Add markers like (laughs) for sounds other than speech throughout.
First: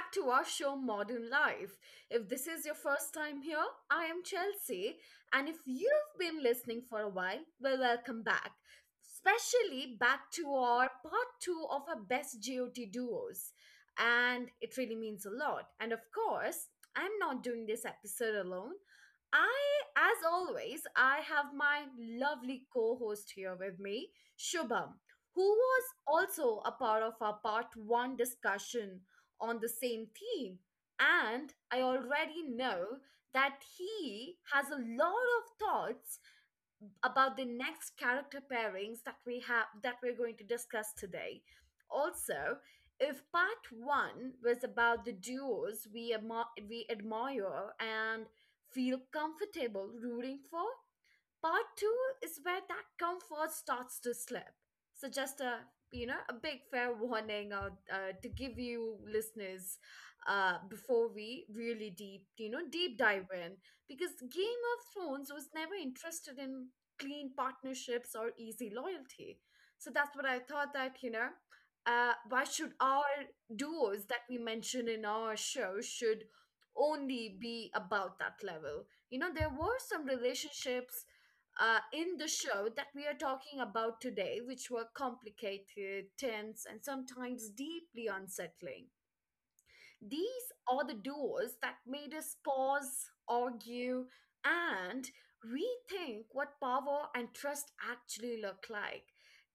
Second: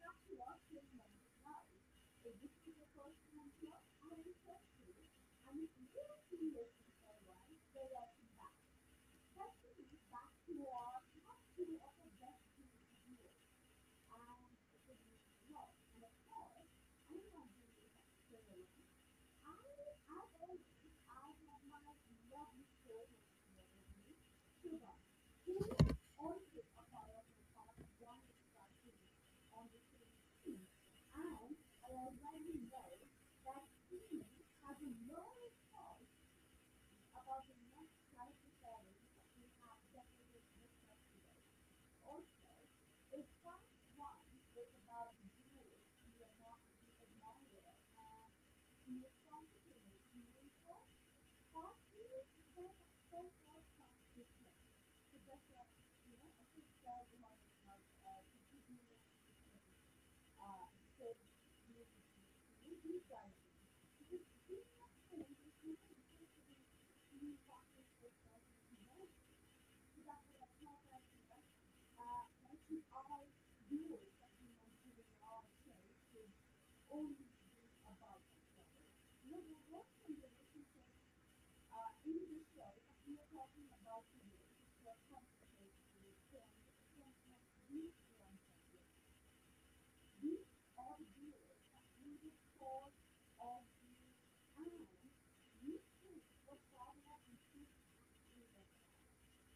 back to our show Modern Life. If this is your first time here, I am Chelsea. And if you've been listening for a while, well, welcome back. Especially back to our part two of our best GOT duos. And it really means a lot. And of course, I'm not doing this episode alone. I, as always, I have my lovely co host here with me, Shubham, who was also a part of our part one discussion on the same theme. And I already know that he has a lot of thoughts about the next character pairings that we have that we're going to discuss today. Also, if part one was about the duos we admire and feel comfortable rooting for, part two is where that comfort starts to slip. So just a you know a big fair warning out to give you listeners before we really deep you know deep dive in, because Game of Thrones was never interested in clean partnerships or easy loyalty. So that's what I thought that you know. Why should our duos that we mention in our show should only be about that level? There were some relationships in the show that we are talking about today, which were complicated, tense, and sometimes deeply unsettling. These are the doors that made us pause, argue, and rethink what power and trust actually look like.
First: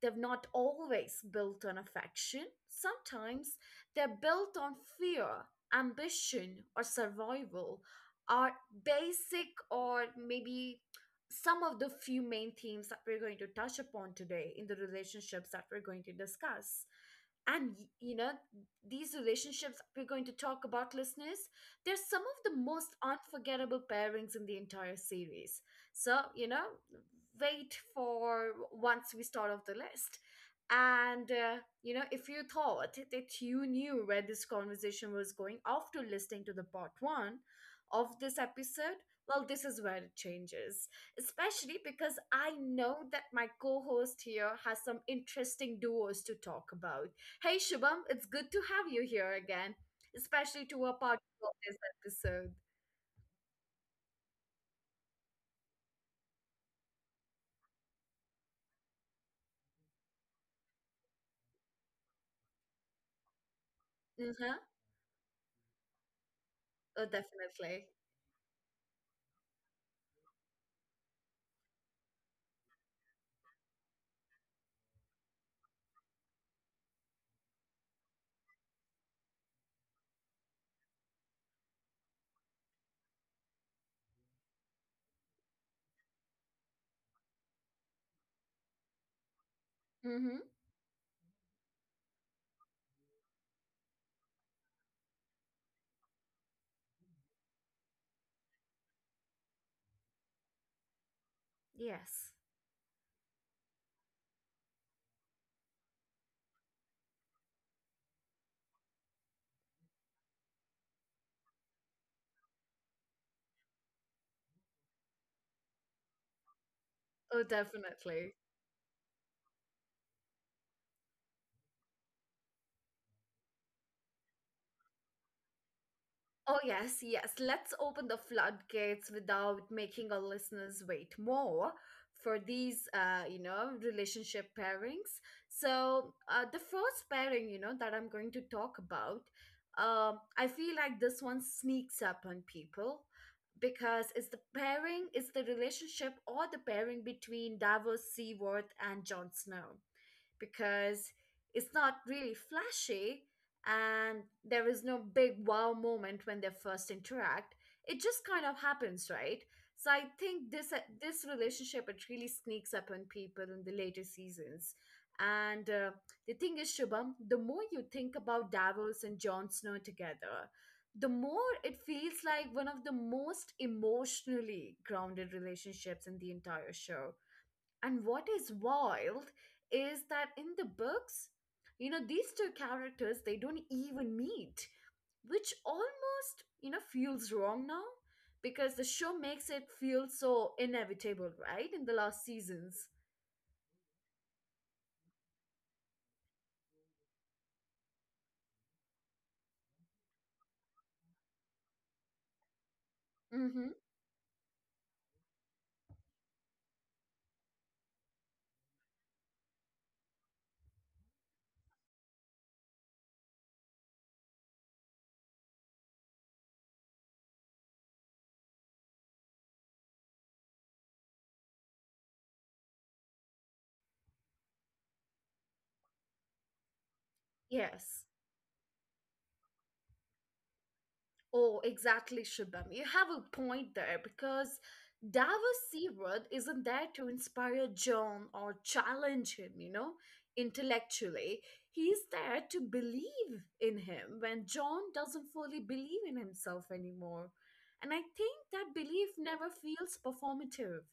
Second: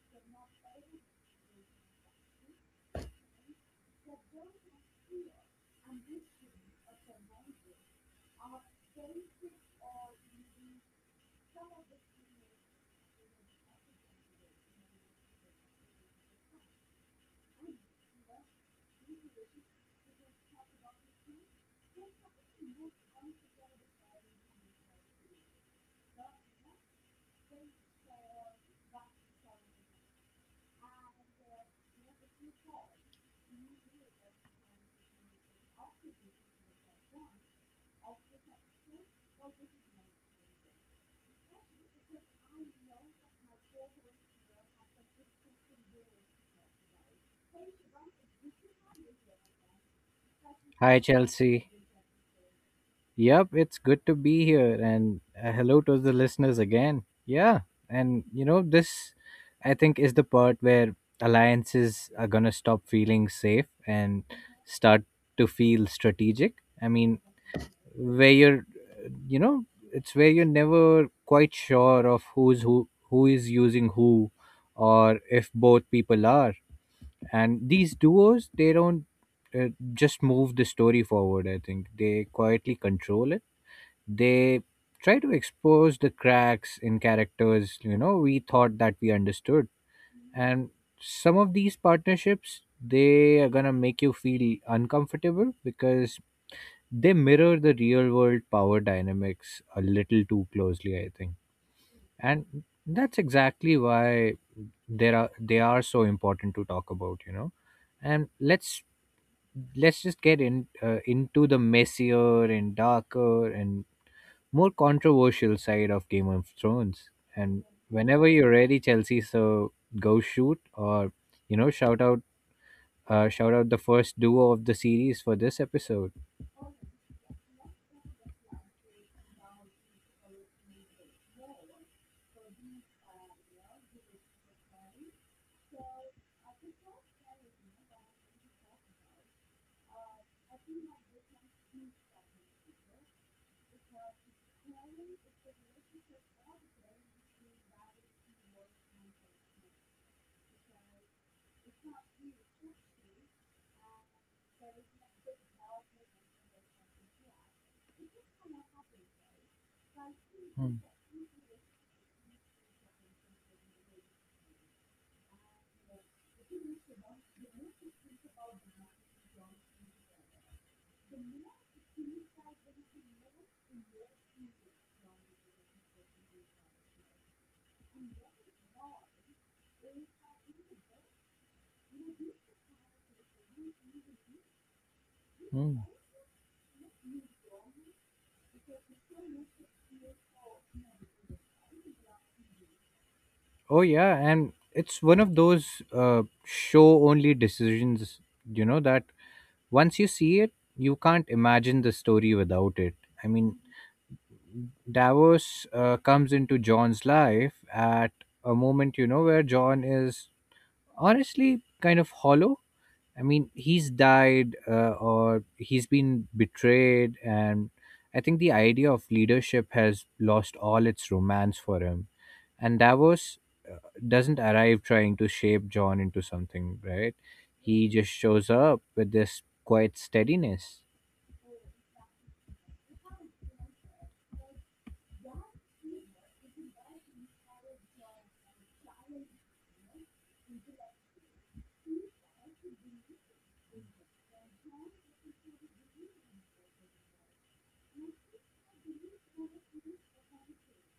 They've not always built on affection; sometimes they're built on fear, ambition, or survival. Are basic or maybe some of the few main themes that we're going to touch upon today in the relationships that we're going to discuss, and these relationships we're going to talk about, listeners, they're some of the most unforgettable pairings in the entire series. So, wait for once we start off the list. And, if you thought that you knew where this conversation was going after listening to the part one of this episode, well, this is where it changes, especially because I know that my co-host here has some interesting duos to talk about. Hey Shubham, it's good to have you here again, especially to a Hi, part of Chelsea. this episode. Yep, it's good to be here. And Hello to the listeners again. Yeah. And, you know, this, I think, is the part where alliances are going to stop feeling safe and Uh-huh. start to feel strategic. I Oh, mean, definitely. where you're, uh, you know, it's where you're never quite sure of who's who is using who, or if both people are, and these duos, they don't uh, just move the story forward. I think they quietly control it. They try to expose the cracks in characters, you know, we thought that we understood. Mm-hmm. And some of these partnerships, they are going to make you feel uncomfortable because they mirror the real world power dynamics a little too closely, I think. Yes. And that's exactly why there are they are so important to talk about, you know. And let's just get in, into the messier and darker and more controversial side of Game of Thrones. Oh, And whenever definitely. you're ready, Chelsea, so go shoot, or you know shout out shout out the first duo of the series for this episode. Oh, yes, yes. Let's open the floodgates without making our listeners wait more for these relationship pairings. So, the first pairing, that I'm going to talk about, I feel like this one sneaks up on people because it's the relationship or the pairing between Davos Seaworth and Jon Snow, because it's not really flashy and there is no big wow moment when they first interact. It just kind of happens, right? So I think this uh, Mm, this relationship it really sneaks up on people in the later seasons. And the thing is, Shubham, the more you think about Davos and Jon Snow together, the more it feels like one of the most emotionally grounded relationships in the entire show. And what is wild is that in the books, these two characters, they don't even meet, which mm. almost, feels wrong now, because the show makes it feel so inevitable, right? In the last seasons. Oh yeah, and it's one of those show only decisions. You know that once you see it, you can't imagine the story without it. I mean, Mm-hmm. Davos comes into John's life at a moment, you know, where John is honestly kind of hollow. I mean, he's died, or he's been betrayed, and I think the idea of leadership has lost all its romance for him. And Davos uh, doesn't arrive trying to shape John into something, right? He Yes. just shows up with this quiet steadiness. Oh, exactly, Shubham. You have a point there because Davos Seawood isn't there to inspire John or challenge him, intellectually. He's there to believe in him when John doesn't fully believe in himself anymore. And I think that belief never feels performative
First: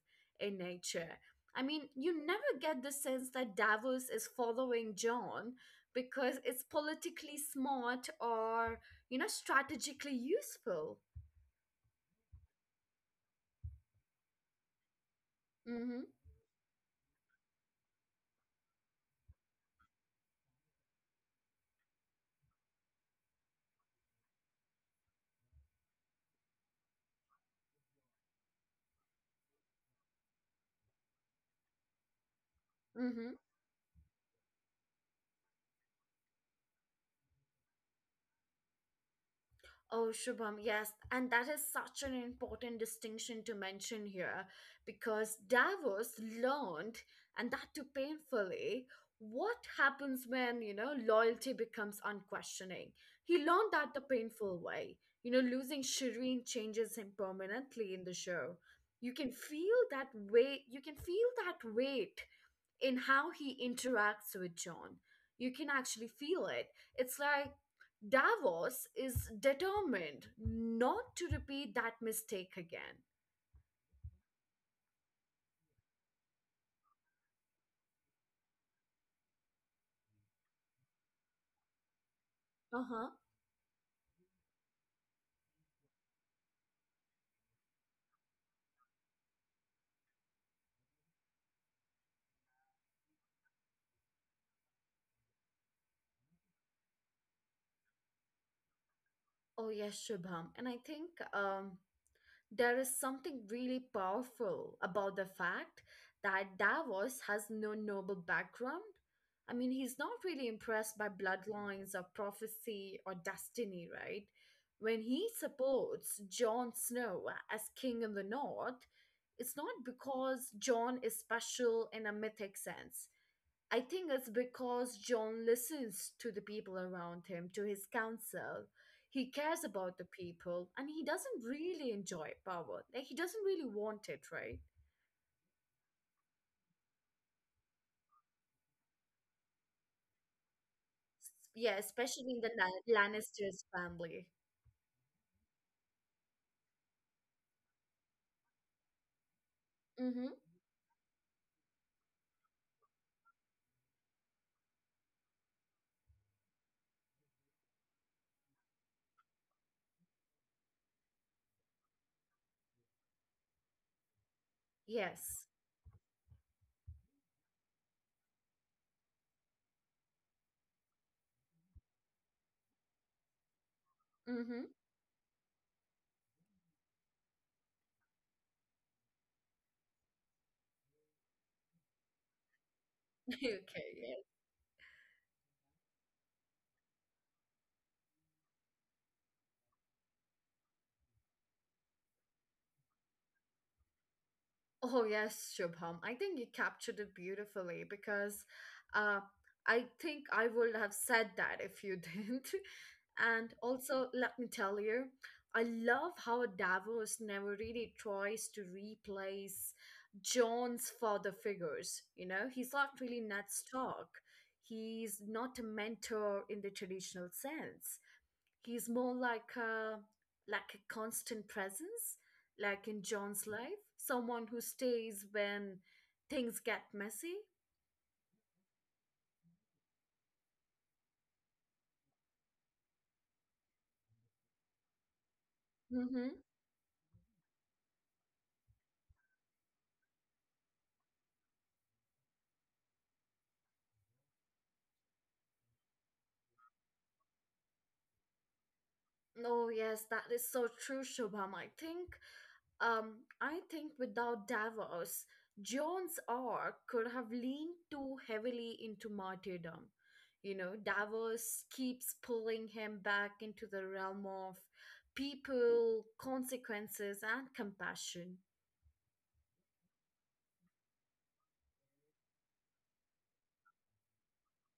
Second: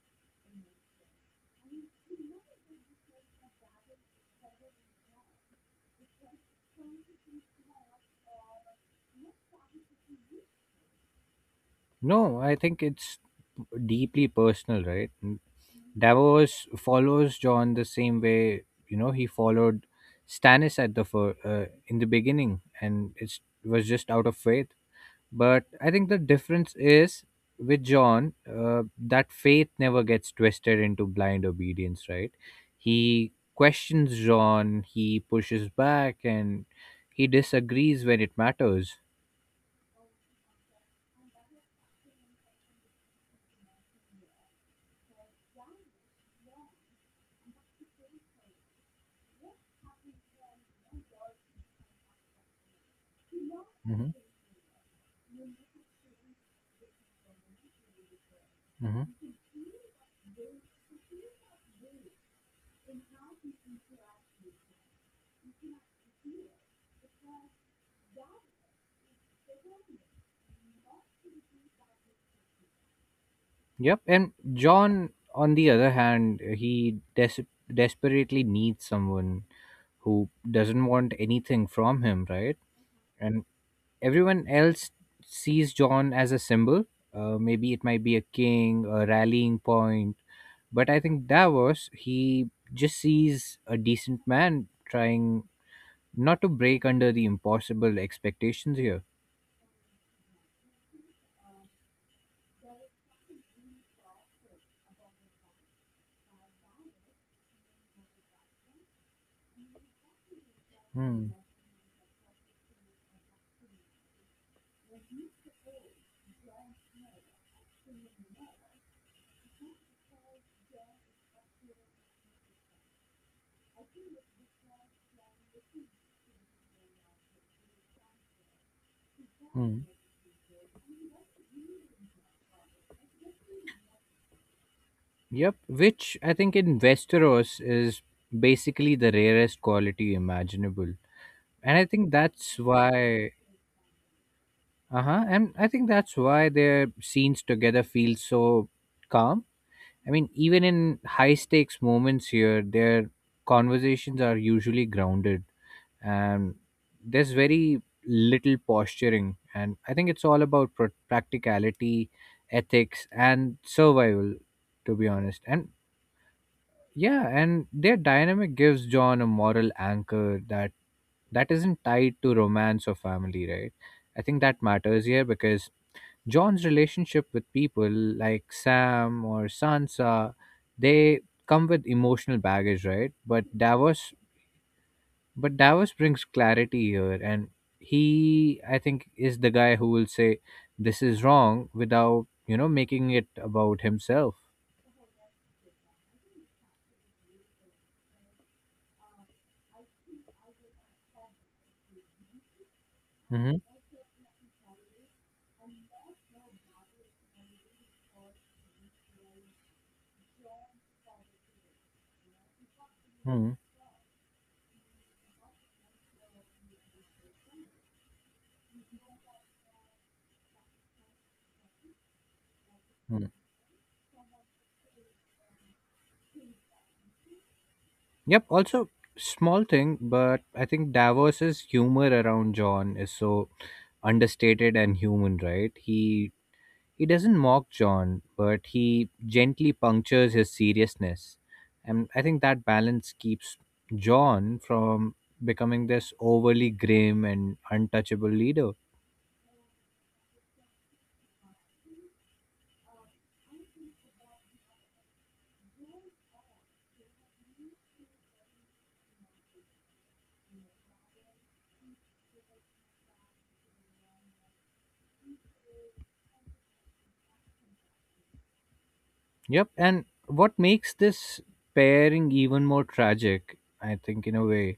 in nature. I mean, you never get the sense that Davos is following John because it's politically smart or strategically useful. No, I think it's deeply personal, right? Mm-hmm. Davos follows John the same way, you know, he followed Stannis at the in the beginning, and it was just out of faith. But I think the difference is with John, that faith never gets twisted into blind obedience. Right? He Mm-hmm. questions John. He pushes back, and he disagrees when it matters. Oh, Shubham, yes. And that is such an important distinction to mention here, because Davos learned, and that too painfully, what happens when loyalty becomes unquestioning. He learned that the Hmm. painful way. Losing Shireen changes him permanently in the show. Hmm. You can feel that weight, you can feel that weight in how he interacts with John. You can actually feel it. It's like Davos is determined not to repeat that mistake again. Yep. And John, on the other hand, he desperately needs someone who doesn't want anything from him, right? Uh huh. And everyone else sees John as a symbol. Maybe it might be a king, a rallying point. But I think Davos, he just sees a decent man trying not to break under the impossible expectations here. Oh, yes, Shubham. And I think there is something really powerful about the fact that Davos has no noble background. I mean, he's not really impressed by Hmm. bloodlines or prophecy or destiny, right? When he supports Jon Snow as king in the North, it's not because Jon is special in a mythic sense. I think it's because John listens to the people around him, to his counsel. He cares Hmm. about the people, and he doesn't really enjoy power. Like, he doesn't really want it, right? Yep. Which I think in Westeros is basically the rarest quality imaginable. Yeah, And I think especially in the that's Lan- why... Lannisters family. Uh-huh. And I think that's why their scenes together feel so calm. I Mm-hmm. mean, even in high stakes moments here, their conversations are usually grounded, and there's very little posturing. And I think it's all about practicality, ethics, and survival, to be honest. Yes. And yeah, and their dynamic gives John a moral anchor that isn't tied to romance or family, right? I think Mm-hmm. that matters here because John's relationship with people like Sam or Sansa, they come with emotional baggage, right? (laughs) Okay, yeah. But Davos brings clarity here, and he, I think, is the guy who will say this is wrong without making it about himself. Oh yes, Shubham. I think you captured it beautifully, because uh, I think I would have said that if you didn't. (laughs) And Mm-hmm. also, let me tell you, I love how Davos never really tries to replace John's father figures. He's not really Ned Mm-hmm. Stark. He's not a mentor in the traditional sense. He's more like a constant presence, like in John's life, someone who stays when things get messy. Yep. Also, small thing, but I think Davos's humor around John is so understated and human, right? Mm-hmm. He doesn't mock John, but he gently punctures his seriousness. And I think that balance keeps John from becoming this overly grim and untouchable leader. Oh yes, that is so true, Shubham. I think without Davos, John's arc could have leaned too heavily into martyrdom. Davos keeps pulling him back into the realm of people, consequences, and compassion. Yep. And what makes this pairing even more tragic, I think, in a way,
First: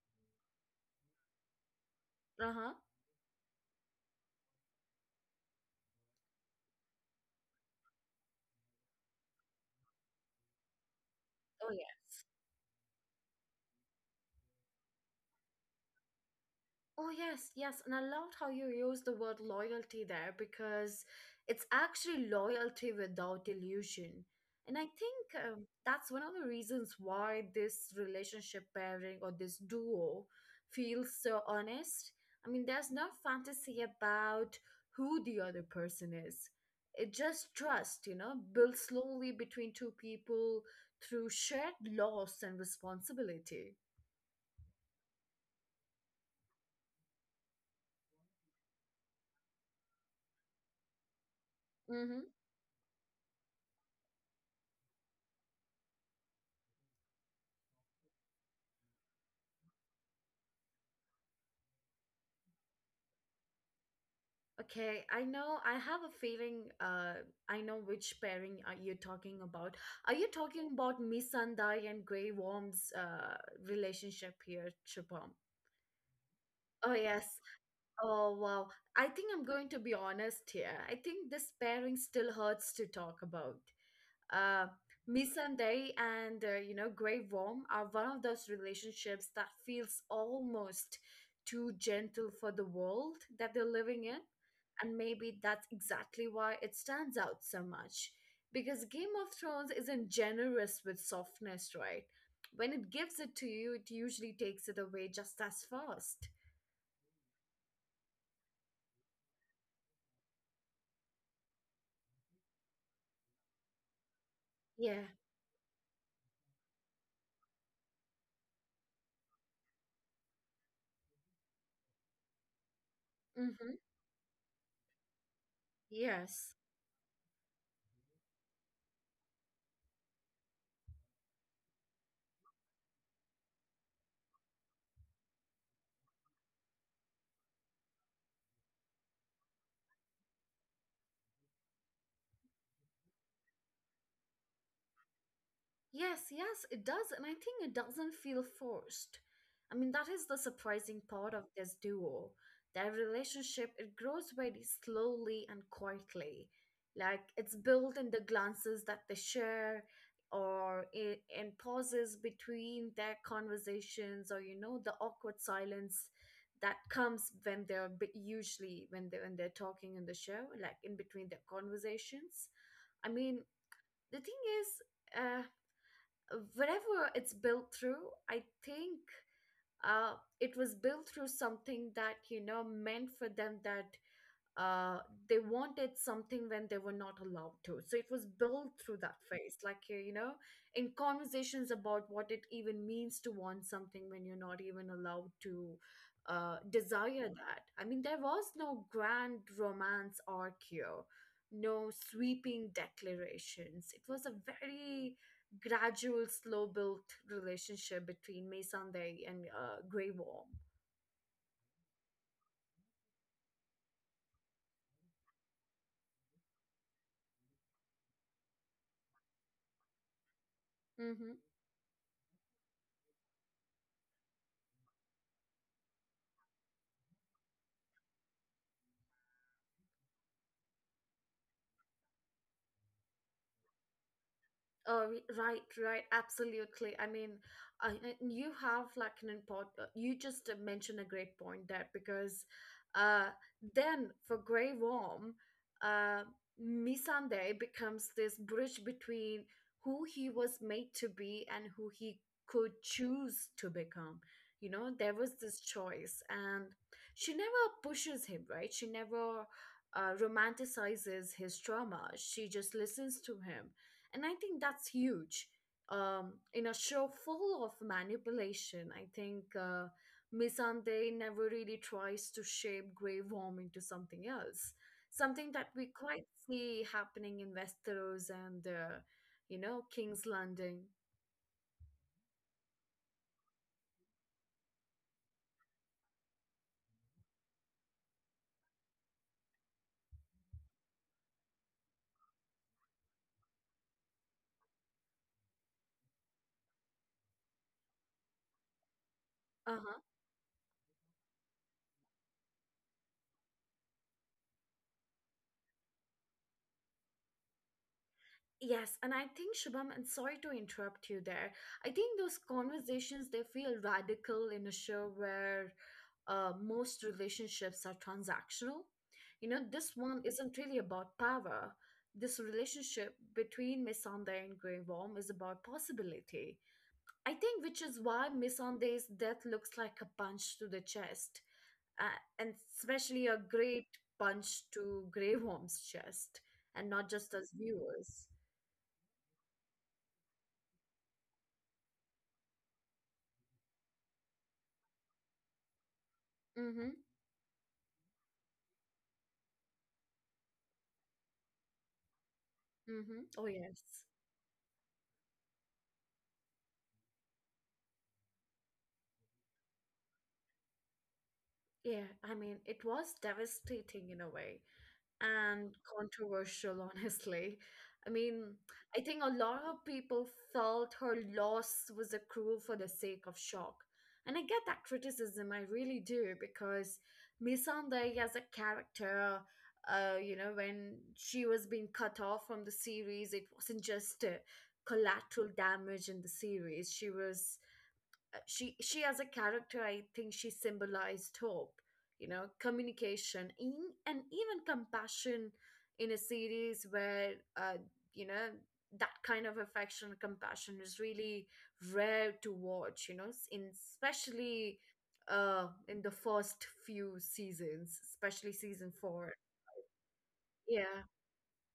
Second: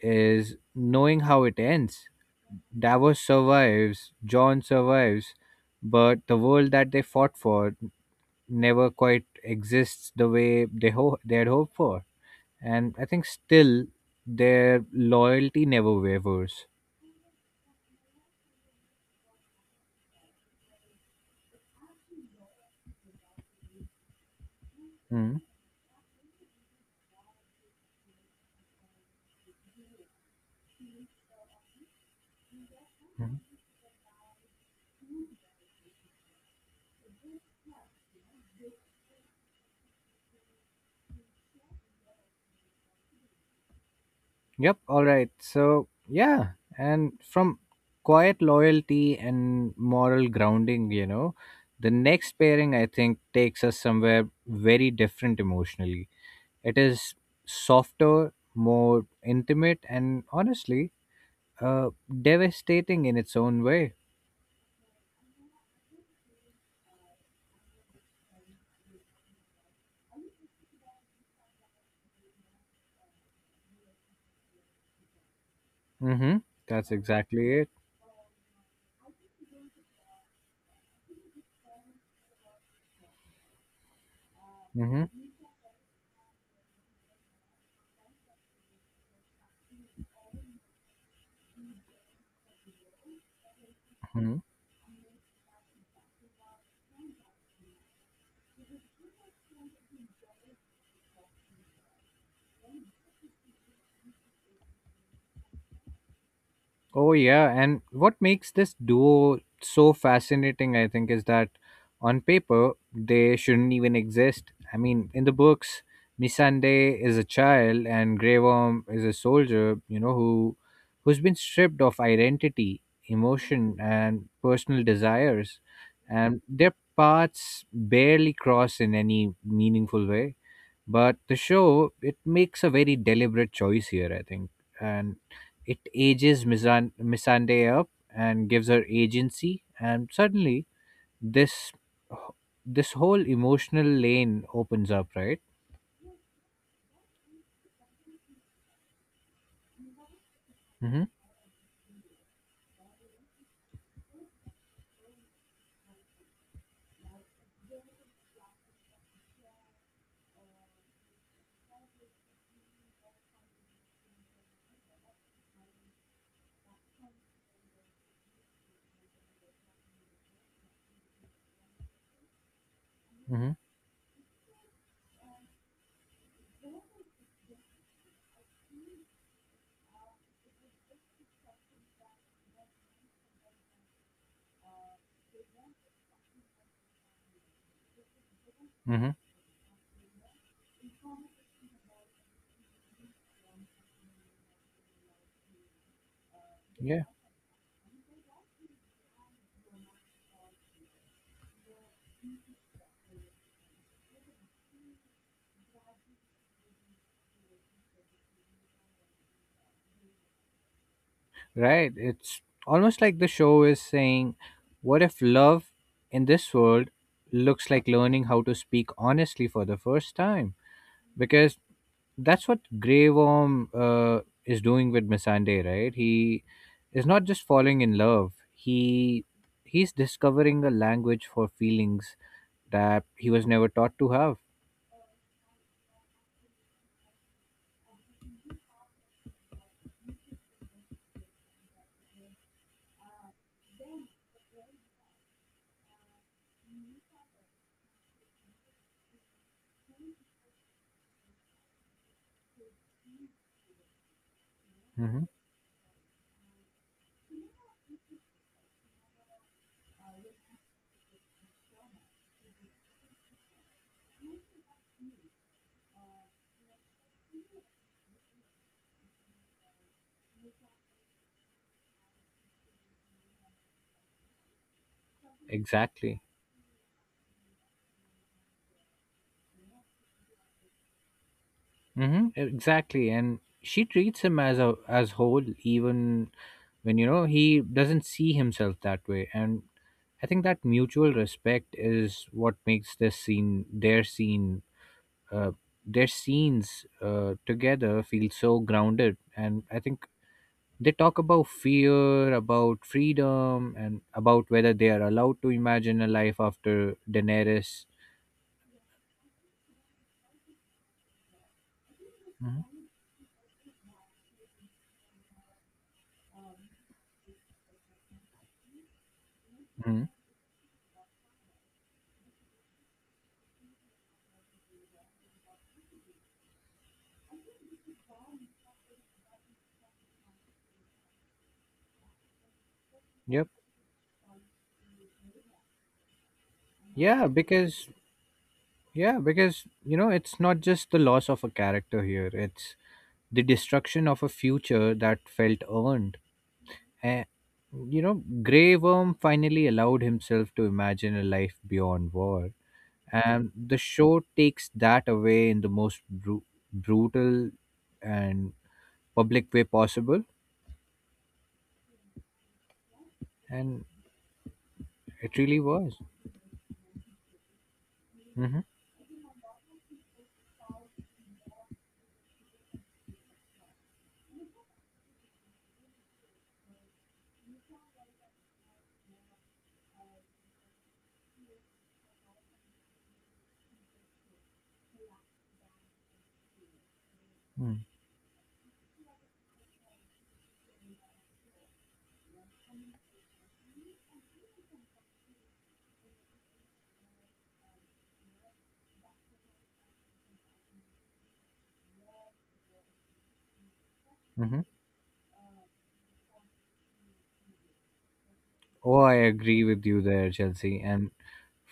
is knowing how it ends. Uh-huh. Davos survives, John survives, but the world that they fought for never quite exists the way they, they had Oh hoped yeah. for. And I think still their loyalty never wavers. Oh yes, yes. And I loved how you used the word loyalty there, because it's actually loyalty without illusion. And I Mm. think that's one of the reasons why this relationship pairing or this duo feels so honest. I mean, there's no Mhm. fantasy about who the other person is. It just trust built slowly between two people through shared loss and responsibility. Yep. All right. So yeah, and from quiet loyalty and moral grounding, you know, the Mhm. next pairing, I think, takes us somewhere very different emotionally. It is softer, more intimate, and honestly, uh, devastating in its own way. Okay, I know. I have a feeling. I know which pairing are you talking about. Are you talking about Miss Sandai and Grey Worm's relationship here, Chupam? Mm-hmm. Oh That's yes. exactly it. Oh wow. I think I'm going to be honest here. I think this pairing still hurts to talk about uh, Mm-hmm. Misandei and Grey Worm are one of those relationships that feels almost too gentle for the world that they're living in, Mm-hmm. and maybe that's exactly why it stands out so much. Because Game of Thrones isn't generous with softness, right? When it gives it to you, it usually takes it away just as fast. Oh, yeah. And what makes this duo so fascinating, I think, is that on paper, they shouldn't even exist. I Yeah. mean, in the books, Missandei is a child and Grey Worm is a soldier, you know, who who's been stripped of identity, Mm-hmm. emotion, and personal desires. And Yes. their paths barely cross in any meaningful way, but the show, it makes a very deliberate choice here, I think, and it ages Missandei up and gives her agency, and suddenly this this whole emotional lane opens up, right? Yes, yes, it does. And I think it doesn't feel forced. I mean, that is the surprising Mhm. part of this duo. Their relationship, it grows very slowly and quietly. Like it's built in the glances that they share, or in pauses between their conversations, or the awkward silence that comes when usually when they're talking in the show, like in between their conversations. I mean, Mhm. the thing is, uh, whenever it's built through, I think uh, it was built through something that meant for them, that uh, they wanted something when they were not allowed to. So it was built through that Mhm. phase, like in conversations about what it even means to want something when you're not even allowed to Yeah, desire that. I mean, there was no grand romance arc here, no sweeping declarations. It was a very gradual, slow built relationship between May Sunday and Grey Worm. right, it's almost like the show is saying, what if love in this world looks like learning how to speak honestly for the first time? Mm-hmm. Because that's what Grey Worm is doing with Missandei, right? He is not just falling in love. He's discovering a language for feelings that he was never taught to have. Uh, right, right, absolutely. I mean, you have like an important, you just mentioned a great point there, because uh, then for Grey Worm, uh, Missandei becomes this bridge between who he was made to be and who he could choose to become. There Hmm. was this choice, and she never pushes him, right? She never romanticizes his trauma. She just listens to him, and I think that's huge. In a show full of manipulation, I think Misande never really tries to shape Grey Worm into something else. Something that we Exactly. quite see happening in Westeros and, King's Landing. Hmm. Exactly. And she treats him as a as whole, even when, you know, he doesn't see himself that way. And I think that mutual respect is what makes this scene uh, their scenes together feel so grounded. And I Uh-huh. think they talk about fear, about freedom, and about whether they are allowed to imagine a life after Daenerys. Yes, and I think Shubham, and sorry to interrupt you there. I think those conversations they feel radical in a show where most relationships are transactional. This Mm-hmm. one isn't really about power. This relationship between Missandei and Grey Worm is about possibility. I think, which is why Missandei's death looks like a punch to the chest, uh, and especially a Yep. great punch to Grey Worm's chest, and not yeah just as because viewers. yeah, because, you know, it's not just the loss of a character here, it's the destruction of a future that felt earned. Mm-hmm. And, you know, Grey Worm finally allowed himself to imagine a life beyond war, Mm-hmm. Oh, and the yes. show takes that away in the most brutal and public way possible. Yeah, I mean, it was And devastating in a way it really and was. controversial, (laughs) honestly. I mean, Hmm. I think a lot of people felt her loss was accrual for the sake of shock. And I get that criticism, I really do, because Missandei as a character, when she was being cut off from the series, it wasn't just collateral damage in the series. She was Mm-hmm. She as a character, I think she symbolized hope, you know, communication, and even compassion in a series where you know that kind of affection compassion is really rare to watch, you know, in Mm-hmm. especially in the first few seasons, especially season Oh, I 4. agree with you there, Chelsea. Yeah. And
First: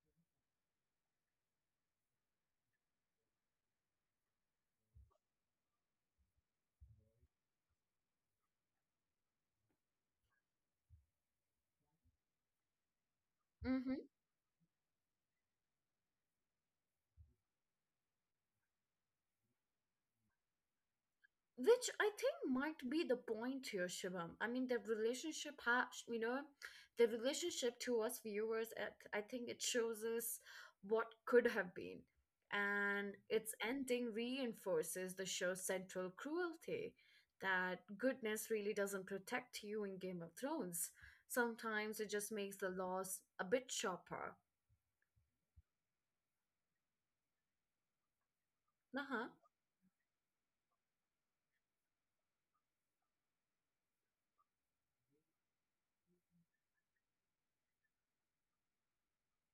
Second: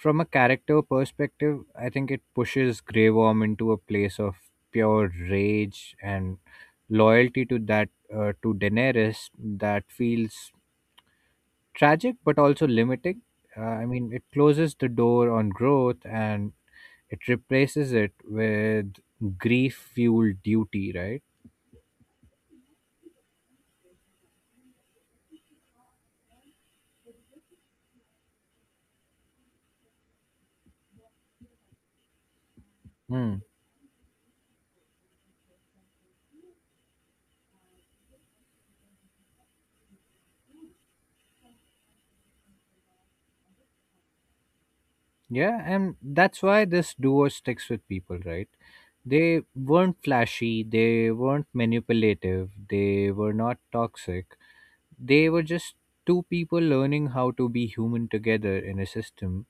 from a character perspective, I think it pushes Grey Worm into a place of pure rage and loyalty to that, to Daenerys, that feels tragic but also limiting. Uh, I Mm-hmm. mean, it closes the door on growth, and it replaces it with grief fueled duty, right? Which I think might be the point here, Shivam. I mean, the relationship has, you know, the relationship to us viewers, I think it shows us what could have been. And Hmm. its ending reinforces the show's central cruelty, that goodness really doesn't protect you in Game of Thrones. Sometimes it just makes the loss a bit sharper. Yeah, and that's why this duo sticks with people, right? Uh huh. They weren't flashy, they weren't manipulative, they were not toxic. They were just two people learning how to be human together in a system,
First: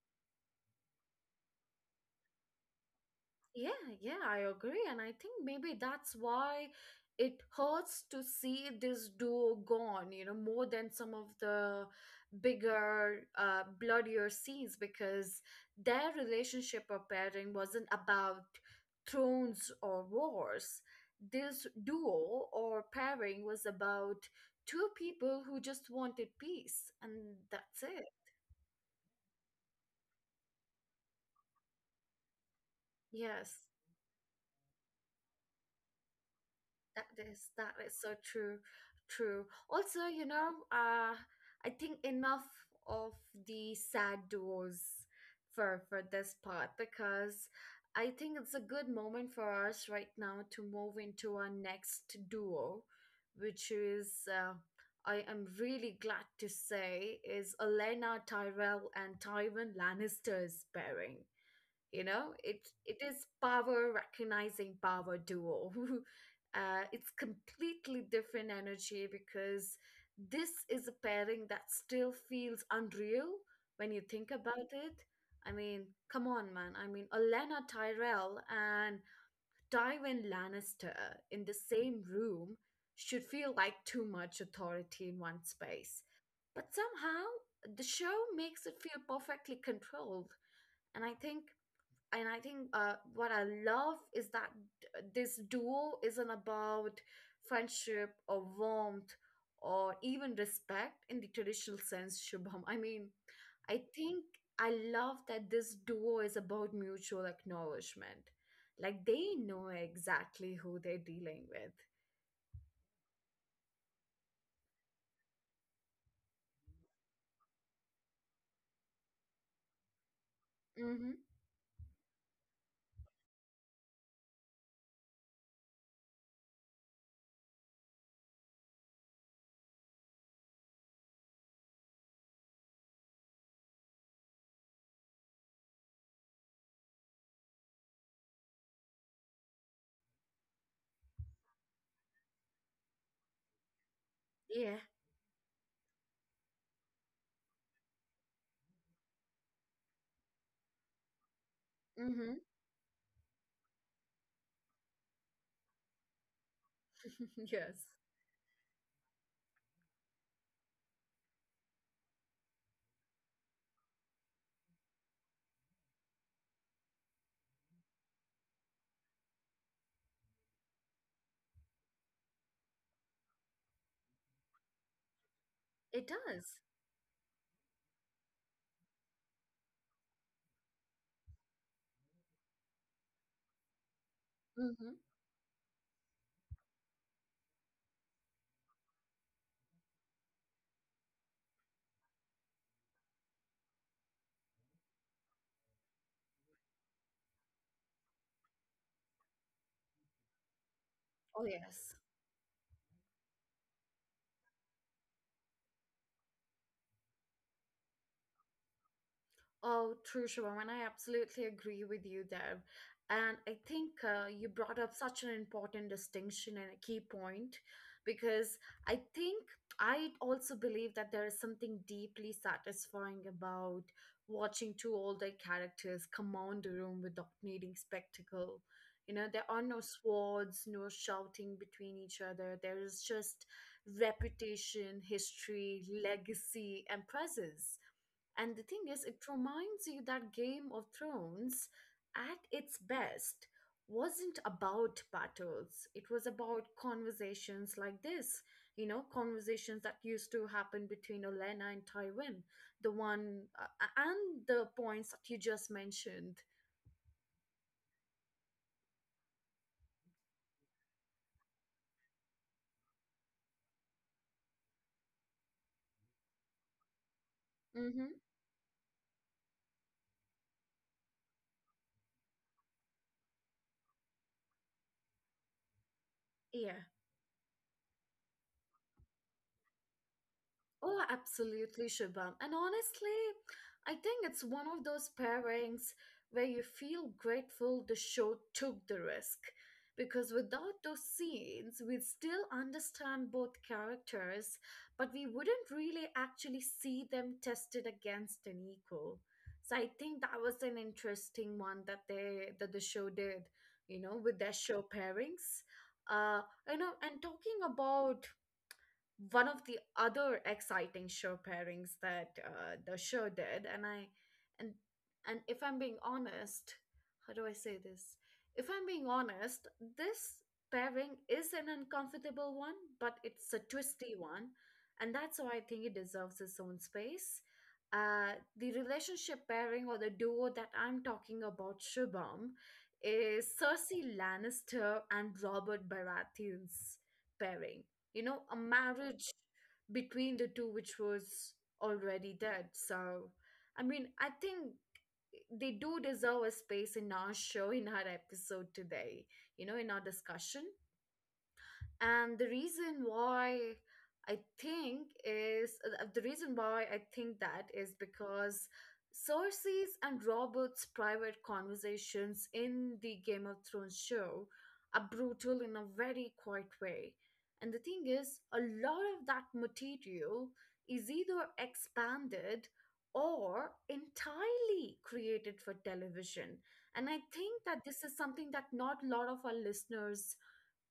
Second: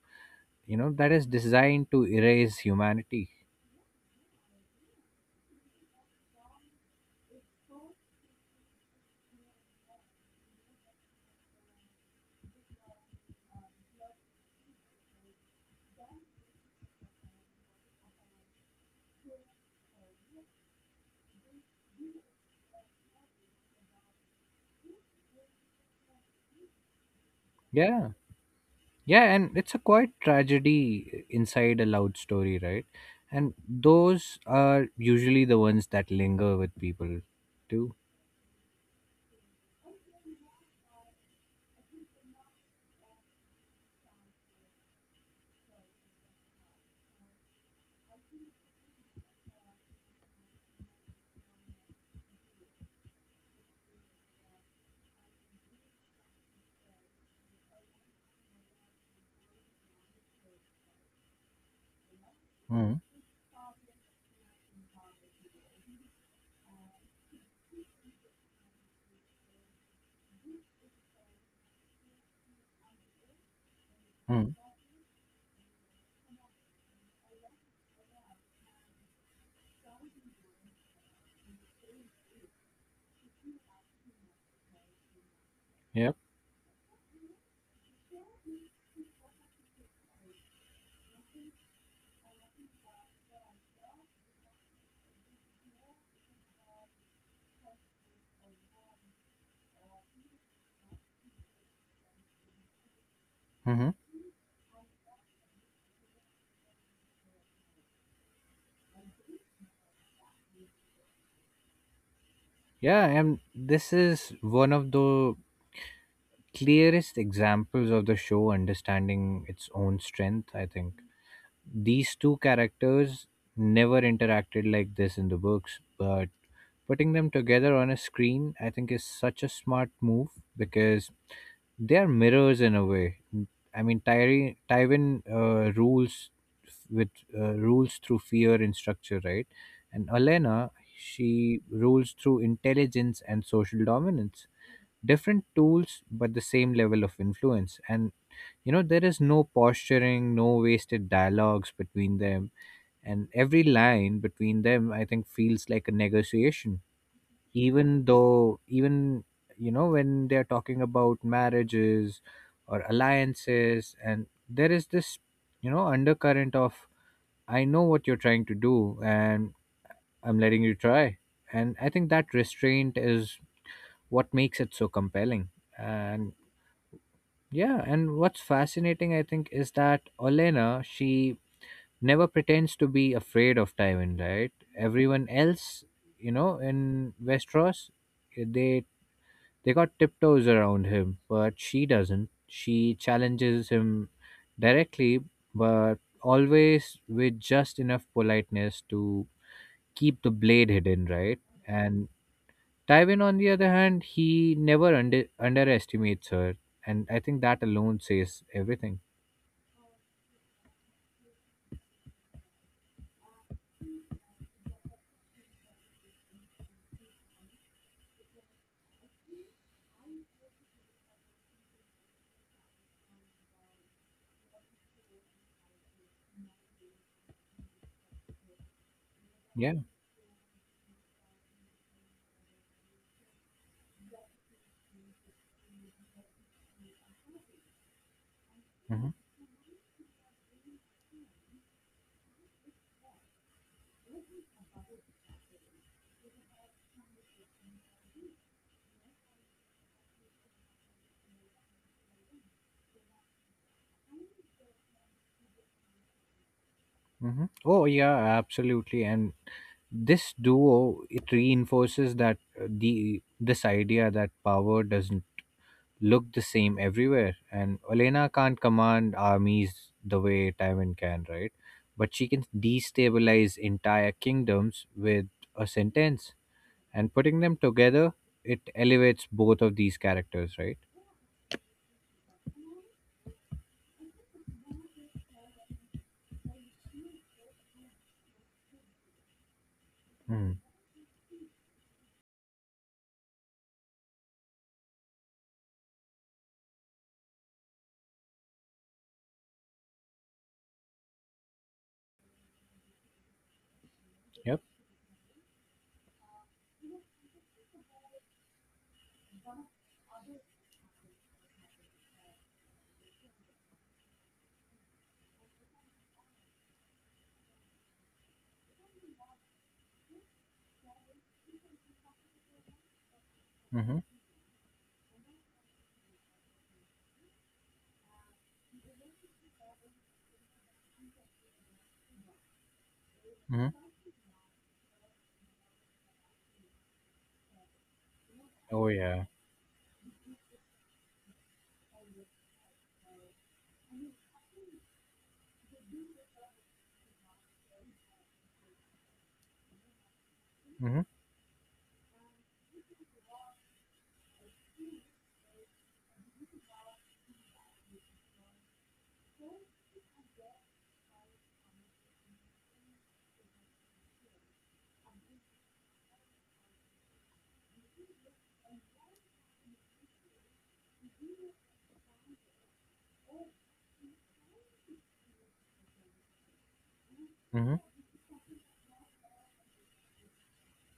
you know, that is designed to erase humanity. Yeah, yeah, I agree. And I think maybe that's why it hurts to see this duo gone, you know, more than some of the bigger, bloodier scenes, because their relationship or pairing wasn't about thrones or wars. This duo or pairing was about two people who just wanted peace, and that's Yeah. it. Yeah, and it's a quite tragedy inside a loud story, right? And Yes. those are usually the ones that linger with That people is that too. is so true, true. Also, you know, I think enough of the sad duos for this part, because I think it's a good moment for us right now to move into our next duo, which is, I am really glad to say, is Elena Tyrell and Tywin Lannister's pairing. You know, Mm-hmm. it is power recognizing power duo. (laughs) It's completely different energy because this is a pairing that still feels unreal when you think Mm-hmm. about it. I mean, come on, man. I mean, Olenna Tyrell and Tywin Lannister in the same room should feel like too much authority in one space, Yep. but somehow the show makes it feel perfectly controlled. And i think and I think what I love is that d- this duo isn't about friendship or warmth or even respect in the traditional sense, Shubham. I mean, I Mm-hmm. think I love that this duo is about mutual acknowledgement. Like they know exactly who they're dealing with. Yeah, and this is one of the clearest examples of the show understanding its own strength, I think. Mm-hmm. These two characters never interacted like this in the books, but putting them together on a screen, I think, is such a smart move, because they're mirrors in a way. I mean, Tywin with rules through fear and structure, right? And Elena, she rules through intelligence and social dominance. Yeah. Different tools, but the same level of influence. And, you know, there is no posturing, no wasted dialogues between Mm-hmm. them, and every line between them, I think, feels like a negotiation, (laughs) Yes. even though, even, you know, when they're talking about marriages or alliances, and there is this, you know, undercurrent of, I know what you're trying to do, and I'm letting you try. And I think that restraint is what makes it so compelling. It And does. yeah, and what's fascinating, I think, is that Olena, she never pretends to be afraid of Tywin, right? Mm-hmm. Everyone else, you know, in Westeros, they got tiptoes around him, but she doesn't. She challenges him directly, but always with just enough politeness to keep the blade hidden, right? Oh, yes. And Tywin, on the other hand, he never underestimates her. And I think that alone says everything. Oh, true, Shivam, and I absolutely agree with you there. And I think, you brought up such an important distinction and a key point, because I think I also believe that there is something deeply satisfying about watching two older characters command a room without needing spectacle. You know, there are Yeah. no swords, no shouting between each other. There is just reputation, history, legacy, and presence, and the thing Hmm. is, it reminds you that Game of Thrones, at its best, wasn't about battles. It was about conversations like this, you know, conversations that used to happen between Olenna and Tywin, the one, and the points that you just mentioned. Hmm. Oh, yeah, absolutely. And this duo, it reinforces that, the this idea that power doesn't look the same everywhere. And Mm-hmm. Olena can't command armies the way Tywin can, right? But she can destabilize entire kingdoms with a sentence. Yeah. And putting them together, it elevates both of these characters, right? Oh, absolutely, Shubham. And honestly, I think it's one of those pairings where you feel grateful the show took the risk. Because Mm. without those scenes, we'd still understand both characters, but we wouldn't really actually see them tested against an equal. So I think that was an interesting one that the show did, you know, with Yep. their show pairings. Uh, you know, and talking about one of the other exciting show pairings that, the show did, and I and and if I'm being honest, how do I say this, if I'm being honest, this pairing is an uncomfortable one, but it's a Mm-hmm. twisty one, and that's why I think it deserves its own space. The relationship pairing or the duo that I'm talking about, Shubham, is Mm-hmm. Cersei Lannister and Robert Baratheon's pairing. You know, a Oh yeah. marriage between the two, which was already dead. So, I mean, I think they do deserve a space in our show, in our episode today, you know, in our discussion. Mm-hmm. And the reason why I think is The reason why I think that is because Cersei's and Robert's private conversations in the Game of Thrones show are brutal in a very quiet way. And the thing is, a lot of that material is either expanded or entirely created for television, and I think Mm-hmm. that this is something that not a lot of our listeners